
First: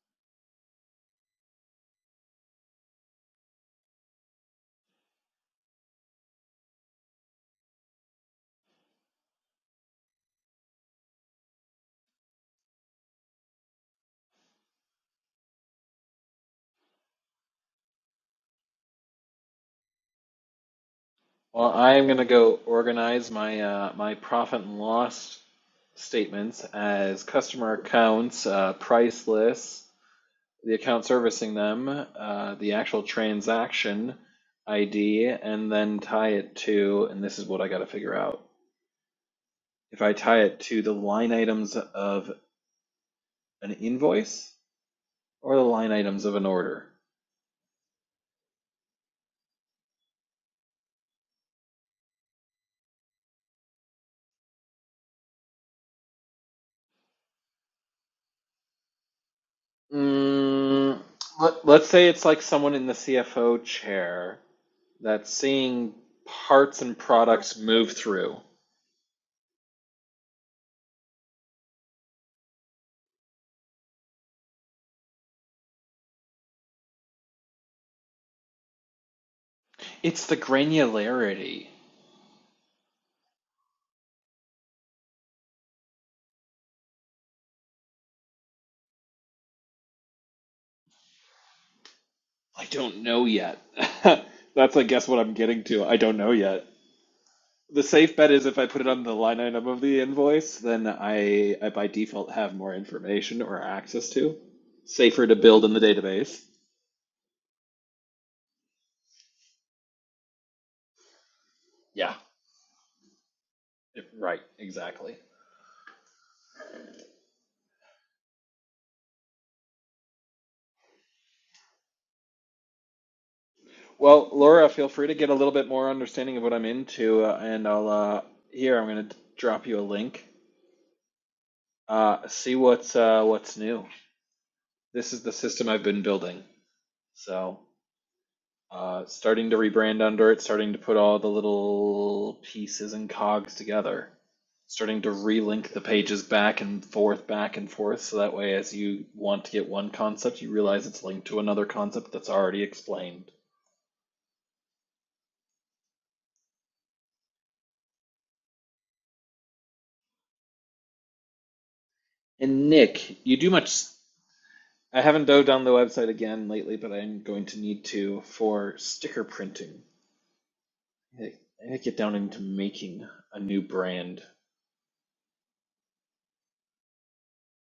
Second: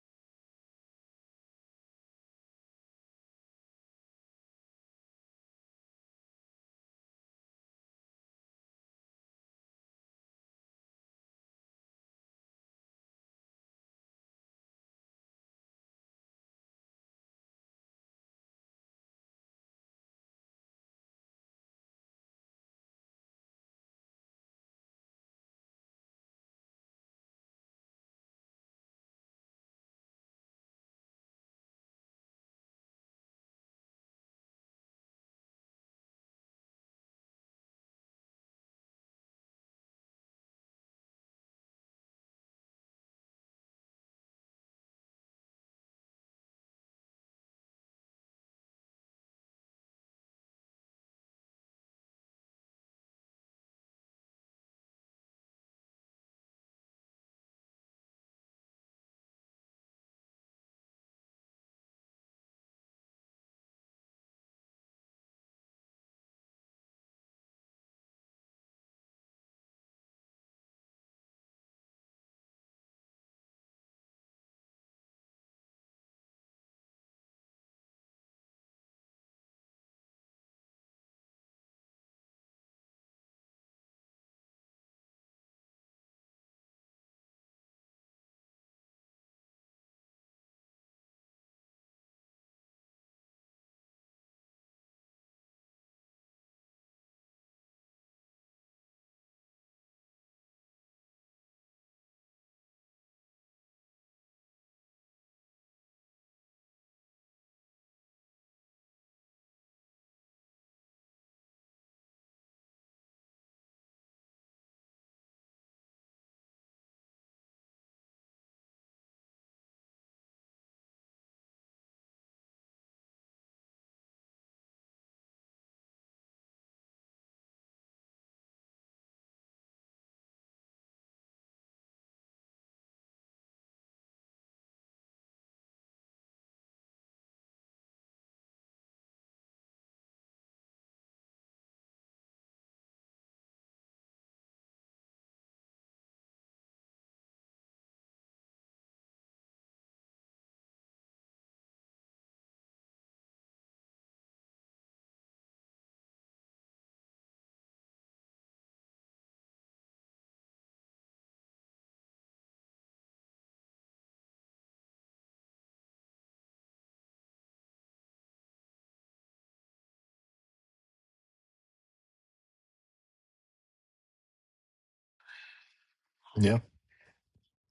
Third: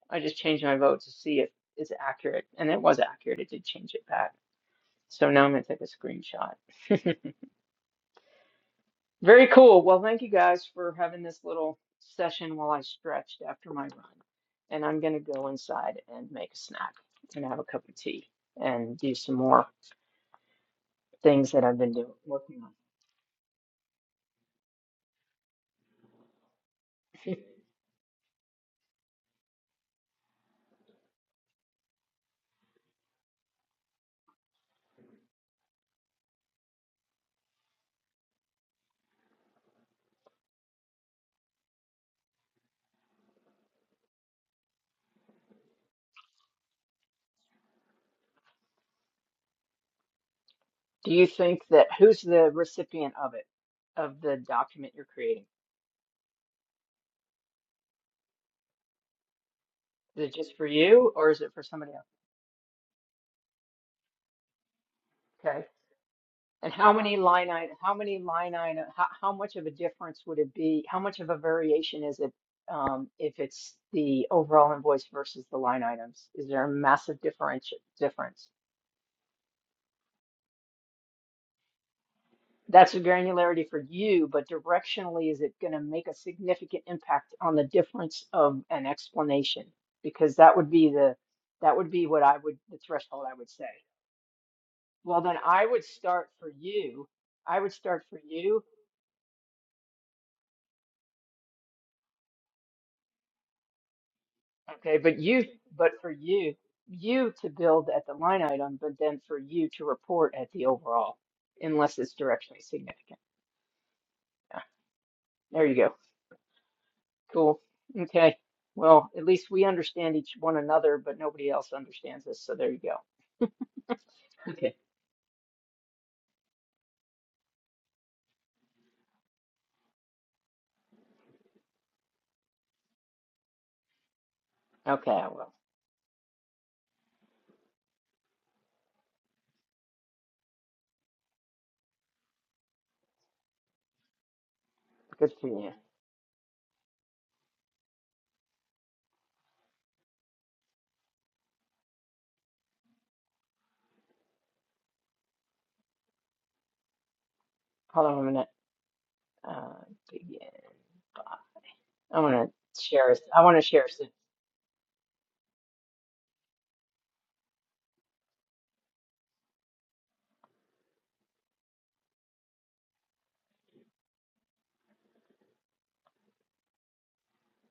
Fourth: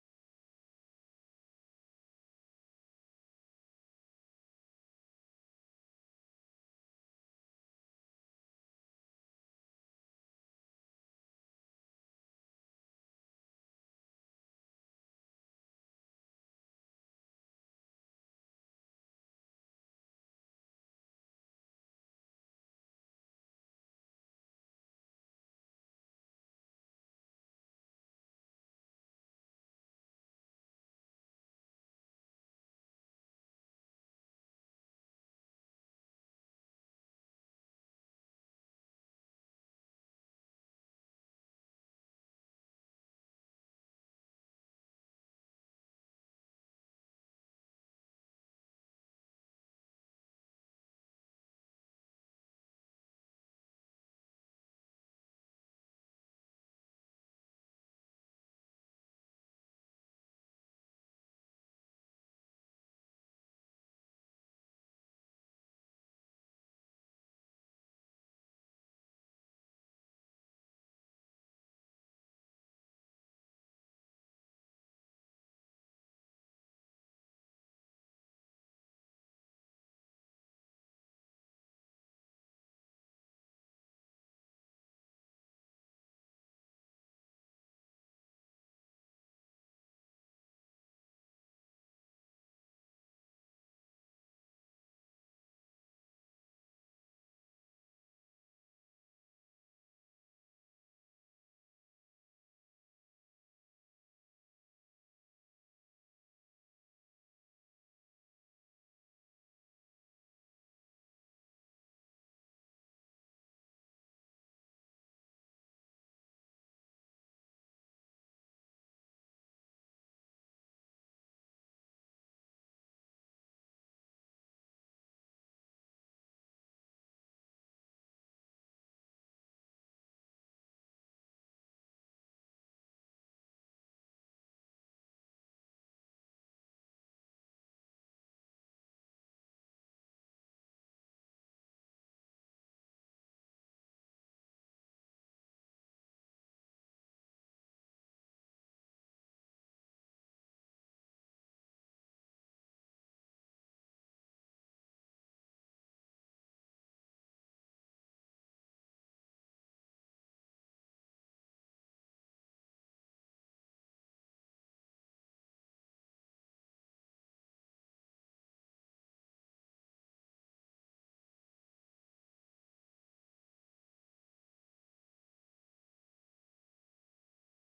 S1: I just change my vote to see if it's accurate, and it was accurate. It did change it back. So now I'm gonna take a screenshot. Very cool. Well, thank you guys for having this little session while I stretched after my run. And I'm going to go inside and make a snack and have a cup of tea and do some more things that
S2: Well,
S1: I've been
S2: I am
S1: doing,
S2: gonna
S1: working
S2: go
S1: on.
S2: organize my uh, my profit and loss statements as customer accounts, uh, price lists the account servicing them, uh, the actual transaction ID, and then tie it to, and this is what I got to figure out. If I tie it to the line items of an invoice or the line items of an order.
S1: Do you think that who's the recipient of it, of the document you're creating? Is it just for
S2: Mm,
S1: you or is it for
S2: let, let's
S1: somebody
S2: say
S1: else?
S2: it's like someone in the CFO chair that's
S1: Okay.
S2: seeing
S1: And
S2: parts
S1: how
S2: and
S1: many line
S2: products
S1: item,
S2: move
S1: how many
S2: through.
S1: line item, how, how much of a difference would it be? How much of a variation is it um, if it's the overall invoice versus the line items? Is there a massive difference difference?
S2: It's the granularity.
S1: That's a granularity for you, but directionally, is it going to make a significant impact on the difference of an explanation? Because that would be the that would be what I would
S2: I
S1: the
S2: don't know
S1: threshold I would
S2: yet.
S1: say.
S2: that's, I guess, what
S1: Well,
S2: I'm
S1: then
S2: getting
S1: I
S2: to.
S1: would
S2: I don't
S1: start
S2: know
S1: for
S2: yet.
S1: you. I would
S2: The
S1: start
S2: safe
S1: for
S2: bet is
S1: you
S2: if I put it on the line item of the invoice, then I, I by default have more information or access to.
S1: Okay, but
S2: Safer to
S1: you,
S2: build in the
S1: but for
S2: database.
S1: you, you to build at the line item, but then for you to report at the overall, unless
S2: Yeah,
S1: it's directionally significant.
S2: right,
S1: Yeah,
S2: exactly.
S1: there you go. Cool. Okay. Well, at least we understand each one another, but nobody else understands us. So there you go.
S2: Well, Laura,
S1: Okay.
S2: feel free to get a little bit more understanding of what I'm into, uh, and I'll uh, here I'm going to drop you a link. Uh, see what's uh, what's new.
S1: Okay.
S2: This is the
S1: Well,
S2: system I've been building. So. Uh, starting to rebrand under it, starting to put all the little pieces and cogs together, starting to
S1: good for
S2: relink
S1: you.
S2: the pages back and forth, back and forth, so that way, as you want to get one concept, you realize it's linked to another concept that's already explained.
S1: Hold on a minute. Uh, yeah, I want
S2: And
S1: to share. a-
S2: Nick, you
S1: I
S2: do
S1: want to
S2: much.
S1: share. a-
S2: I haven't dove down the website again lately, but I'm going to need to for sticker printing. I I get down into making a new brand.
S4: yeah,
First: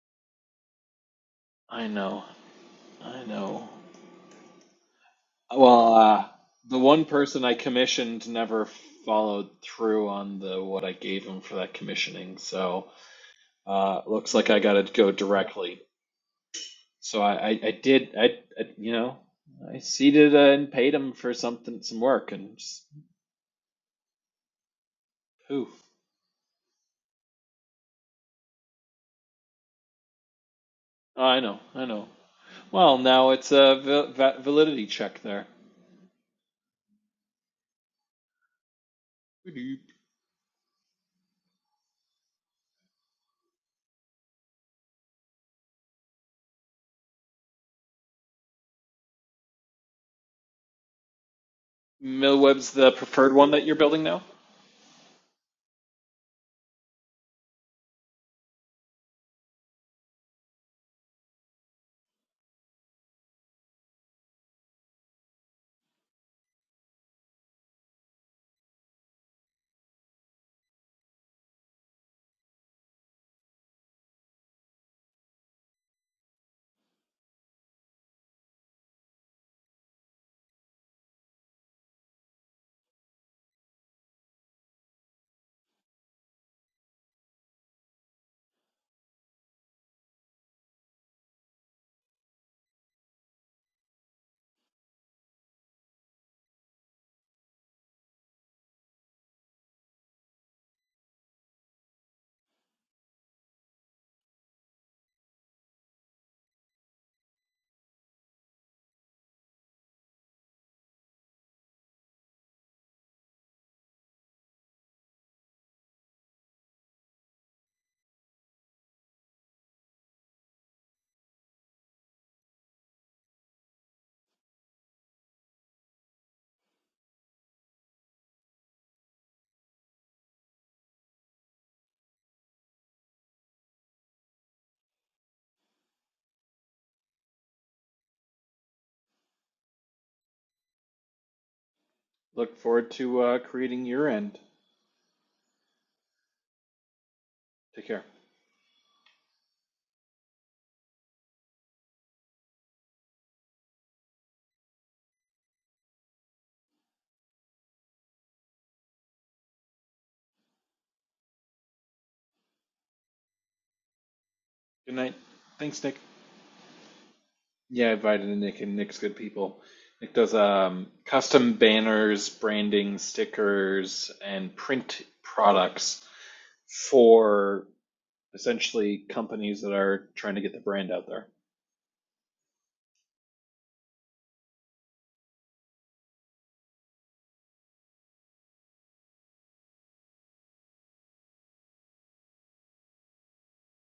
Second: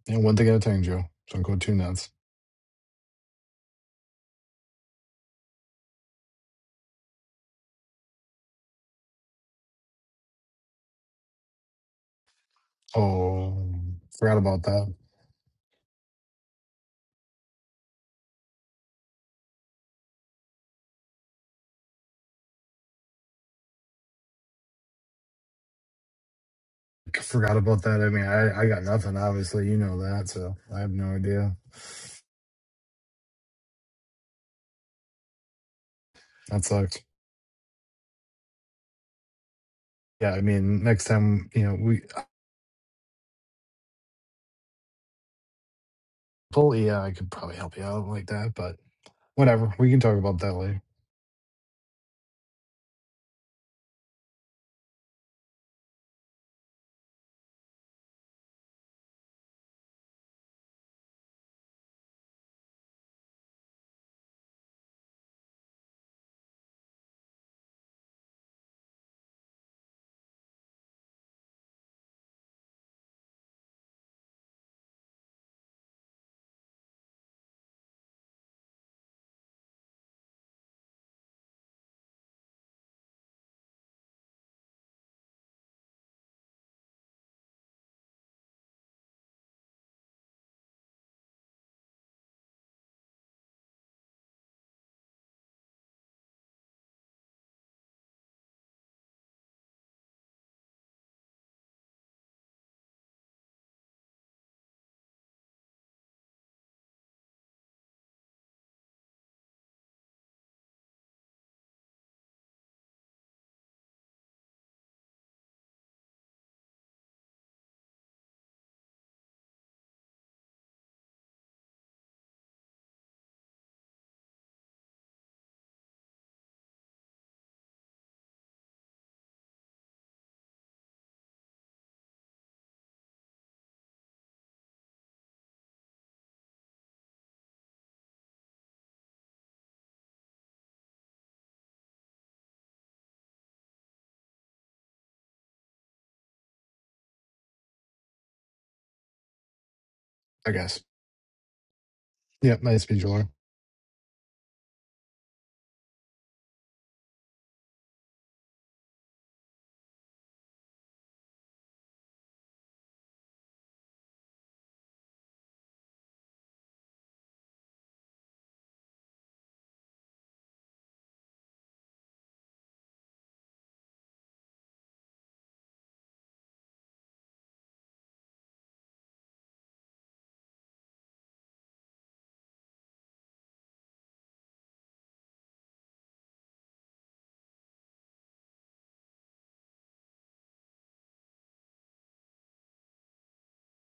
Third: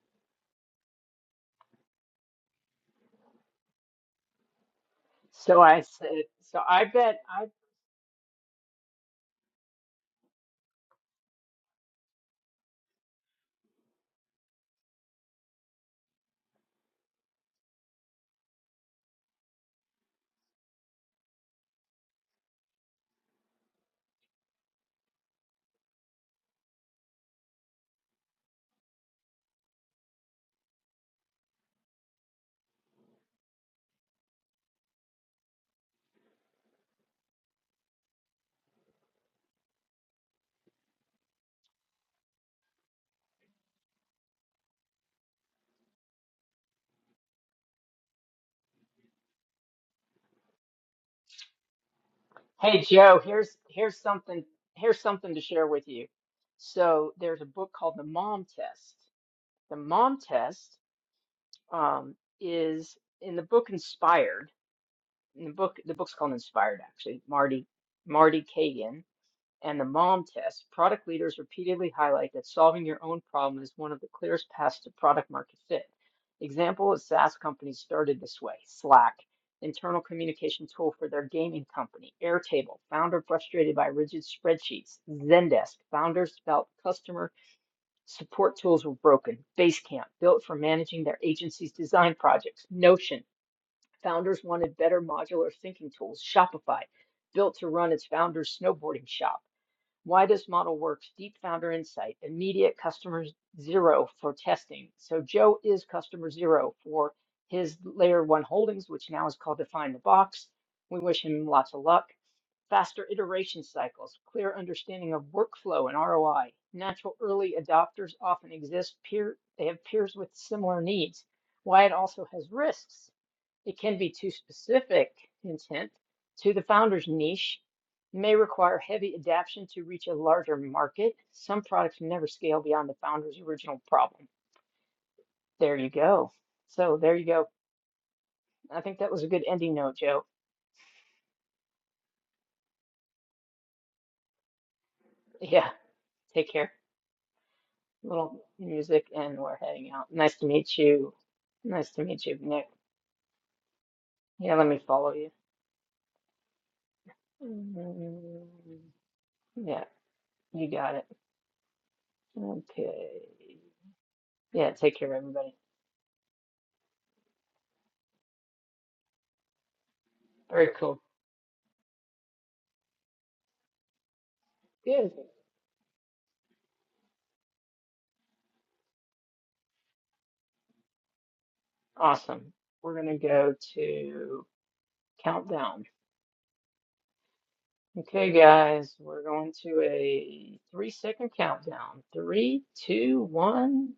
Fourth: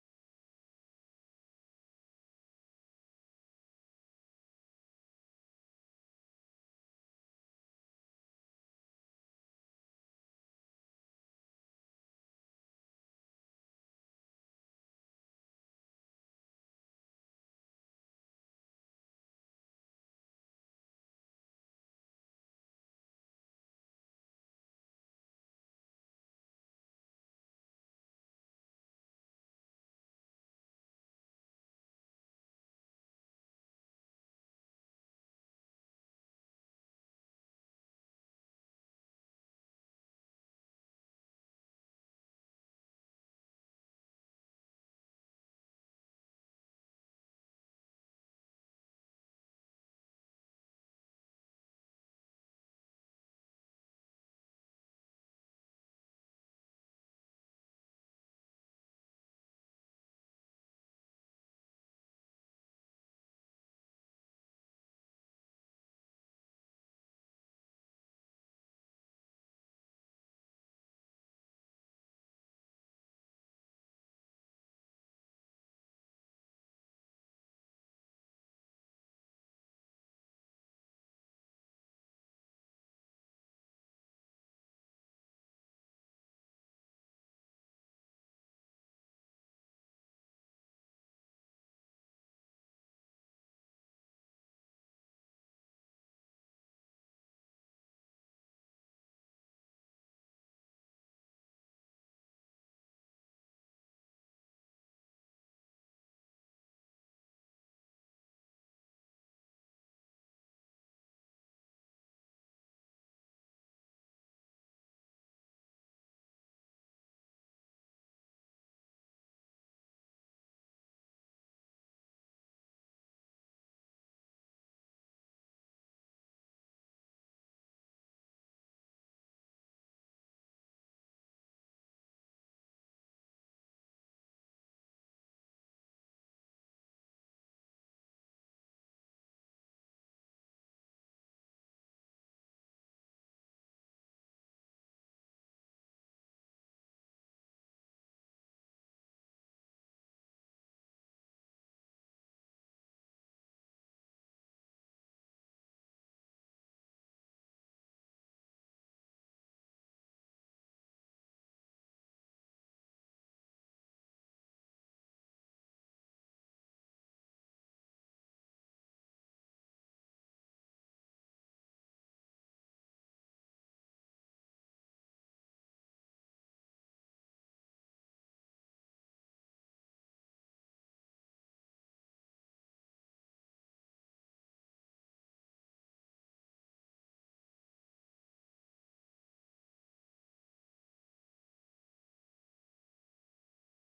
S4: yeah. One thing at a time, Joe. Don't go too
S2: I
S4: nuts.
S2: know, I know.
S1: So I
S2: Well,
S1: said.
S2: uh,
S1: So
S2: the
S1: I
S2: one
S1: bet.
S2: person I commissioned never followed through on the what I gave him for that commissioning, so
S4: Oh,
S2: uh, looks
S4: forgot
S2: like I
S4: about
S2: got to
S4: that.
S2: go directly. So I, I, I did, I, I, you know, I seated uh, and paid him for something, some work, and just, poof.
S4: Forgot about that. I mean, I, I got nothing. Obviously, you know that, so I have no
S2: Oh, I
S4: idea.
S2: know, I know. Well, now it's a val- va- validity check there.
S4: That sucked. Yeah, I mean, next time, you know, we Well, yeah, I could probably help you out like that, but whatever. We can talk about that later,
S2: Millweb's
S1: Hey
S2: the
S1: Joe,
S2: preferred one
S1: here's
S2: that you're
S1: here's
S2: building now.
S1: something here's something to share with you. So there's a book called The Mom Test. The Mom Test um, is in the book Inspired. In the book, the book's called Inspired actually. Marty Marty Kagan and the MOM test, product leaders repeatedly highlight that solving your own problem is one of the clearest paths to product market fit. Example is SaaS companies started this way Slack, internal communication tool for their gaming company, Airtable, founder frustrated by rigid spreadsheets, Zendesk, founders felt customer support tools were broken, Basecamp, built for managing their agency's design projects, Notion, founders wanted better modular thinking tools, Shopify, built to run its founder's snowboarding shop. Why this model works, deep founder insight, immediate customer zero for testing. So Joe is customer zero for his layer one holdings, which now is called Define the Box. We wish him lots of luck. Faster iteration cycles, clear understanding of workflow and ROI. Natural early adopters often exist peer they have peers with similar needs. Why it also has risks. It can be too specific intent to the founder's niche, may require heavy adaptation to reach a larger market. Some products never scale beyond the founder's original problem. There you go. So there you go. I think that was a good ending note, Joe.
S2: Look forward to uh, creating your end.
S1: Yeah, take care.
S2: Take care.
S1: Little music and we're heading out. Nice to
S4: I
S1: meet
S4: guess.
S1: you. Nice to meet you,
S4: Yep,
S1: Nick.
S4: nice to meet you, Laura.
S1: Yeah, let me follow you. Mm, Yeah, you got it. Okay. Yeah,
S2: Good
S1: take
S2: night.
S1: care, everybody.
S2: Thanks, Nick. Yeah, I invited Nick, and Nick's good people. Nick does
S1: Very
S2: um,
S1: cool.
S2: custom banners, branding, stickers, and print
S1: Good.
S2: products for essentially companies that are trying to get the brand out there.
S1: Awesome. We're going to go to countdown. Okay, guys, we're going to a three second countdown. Three, two, one.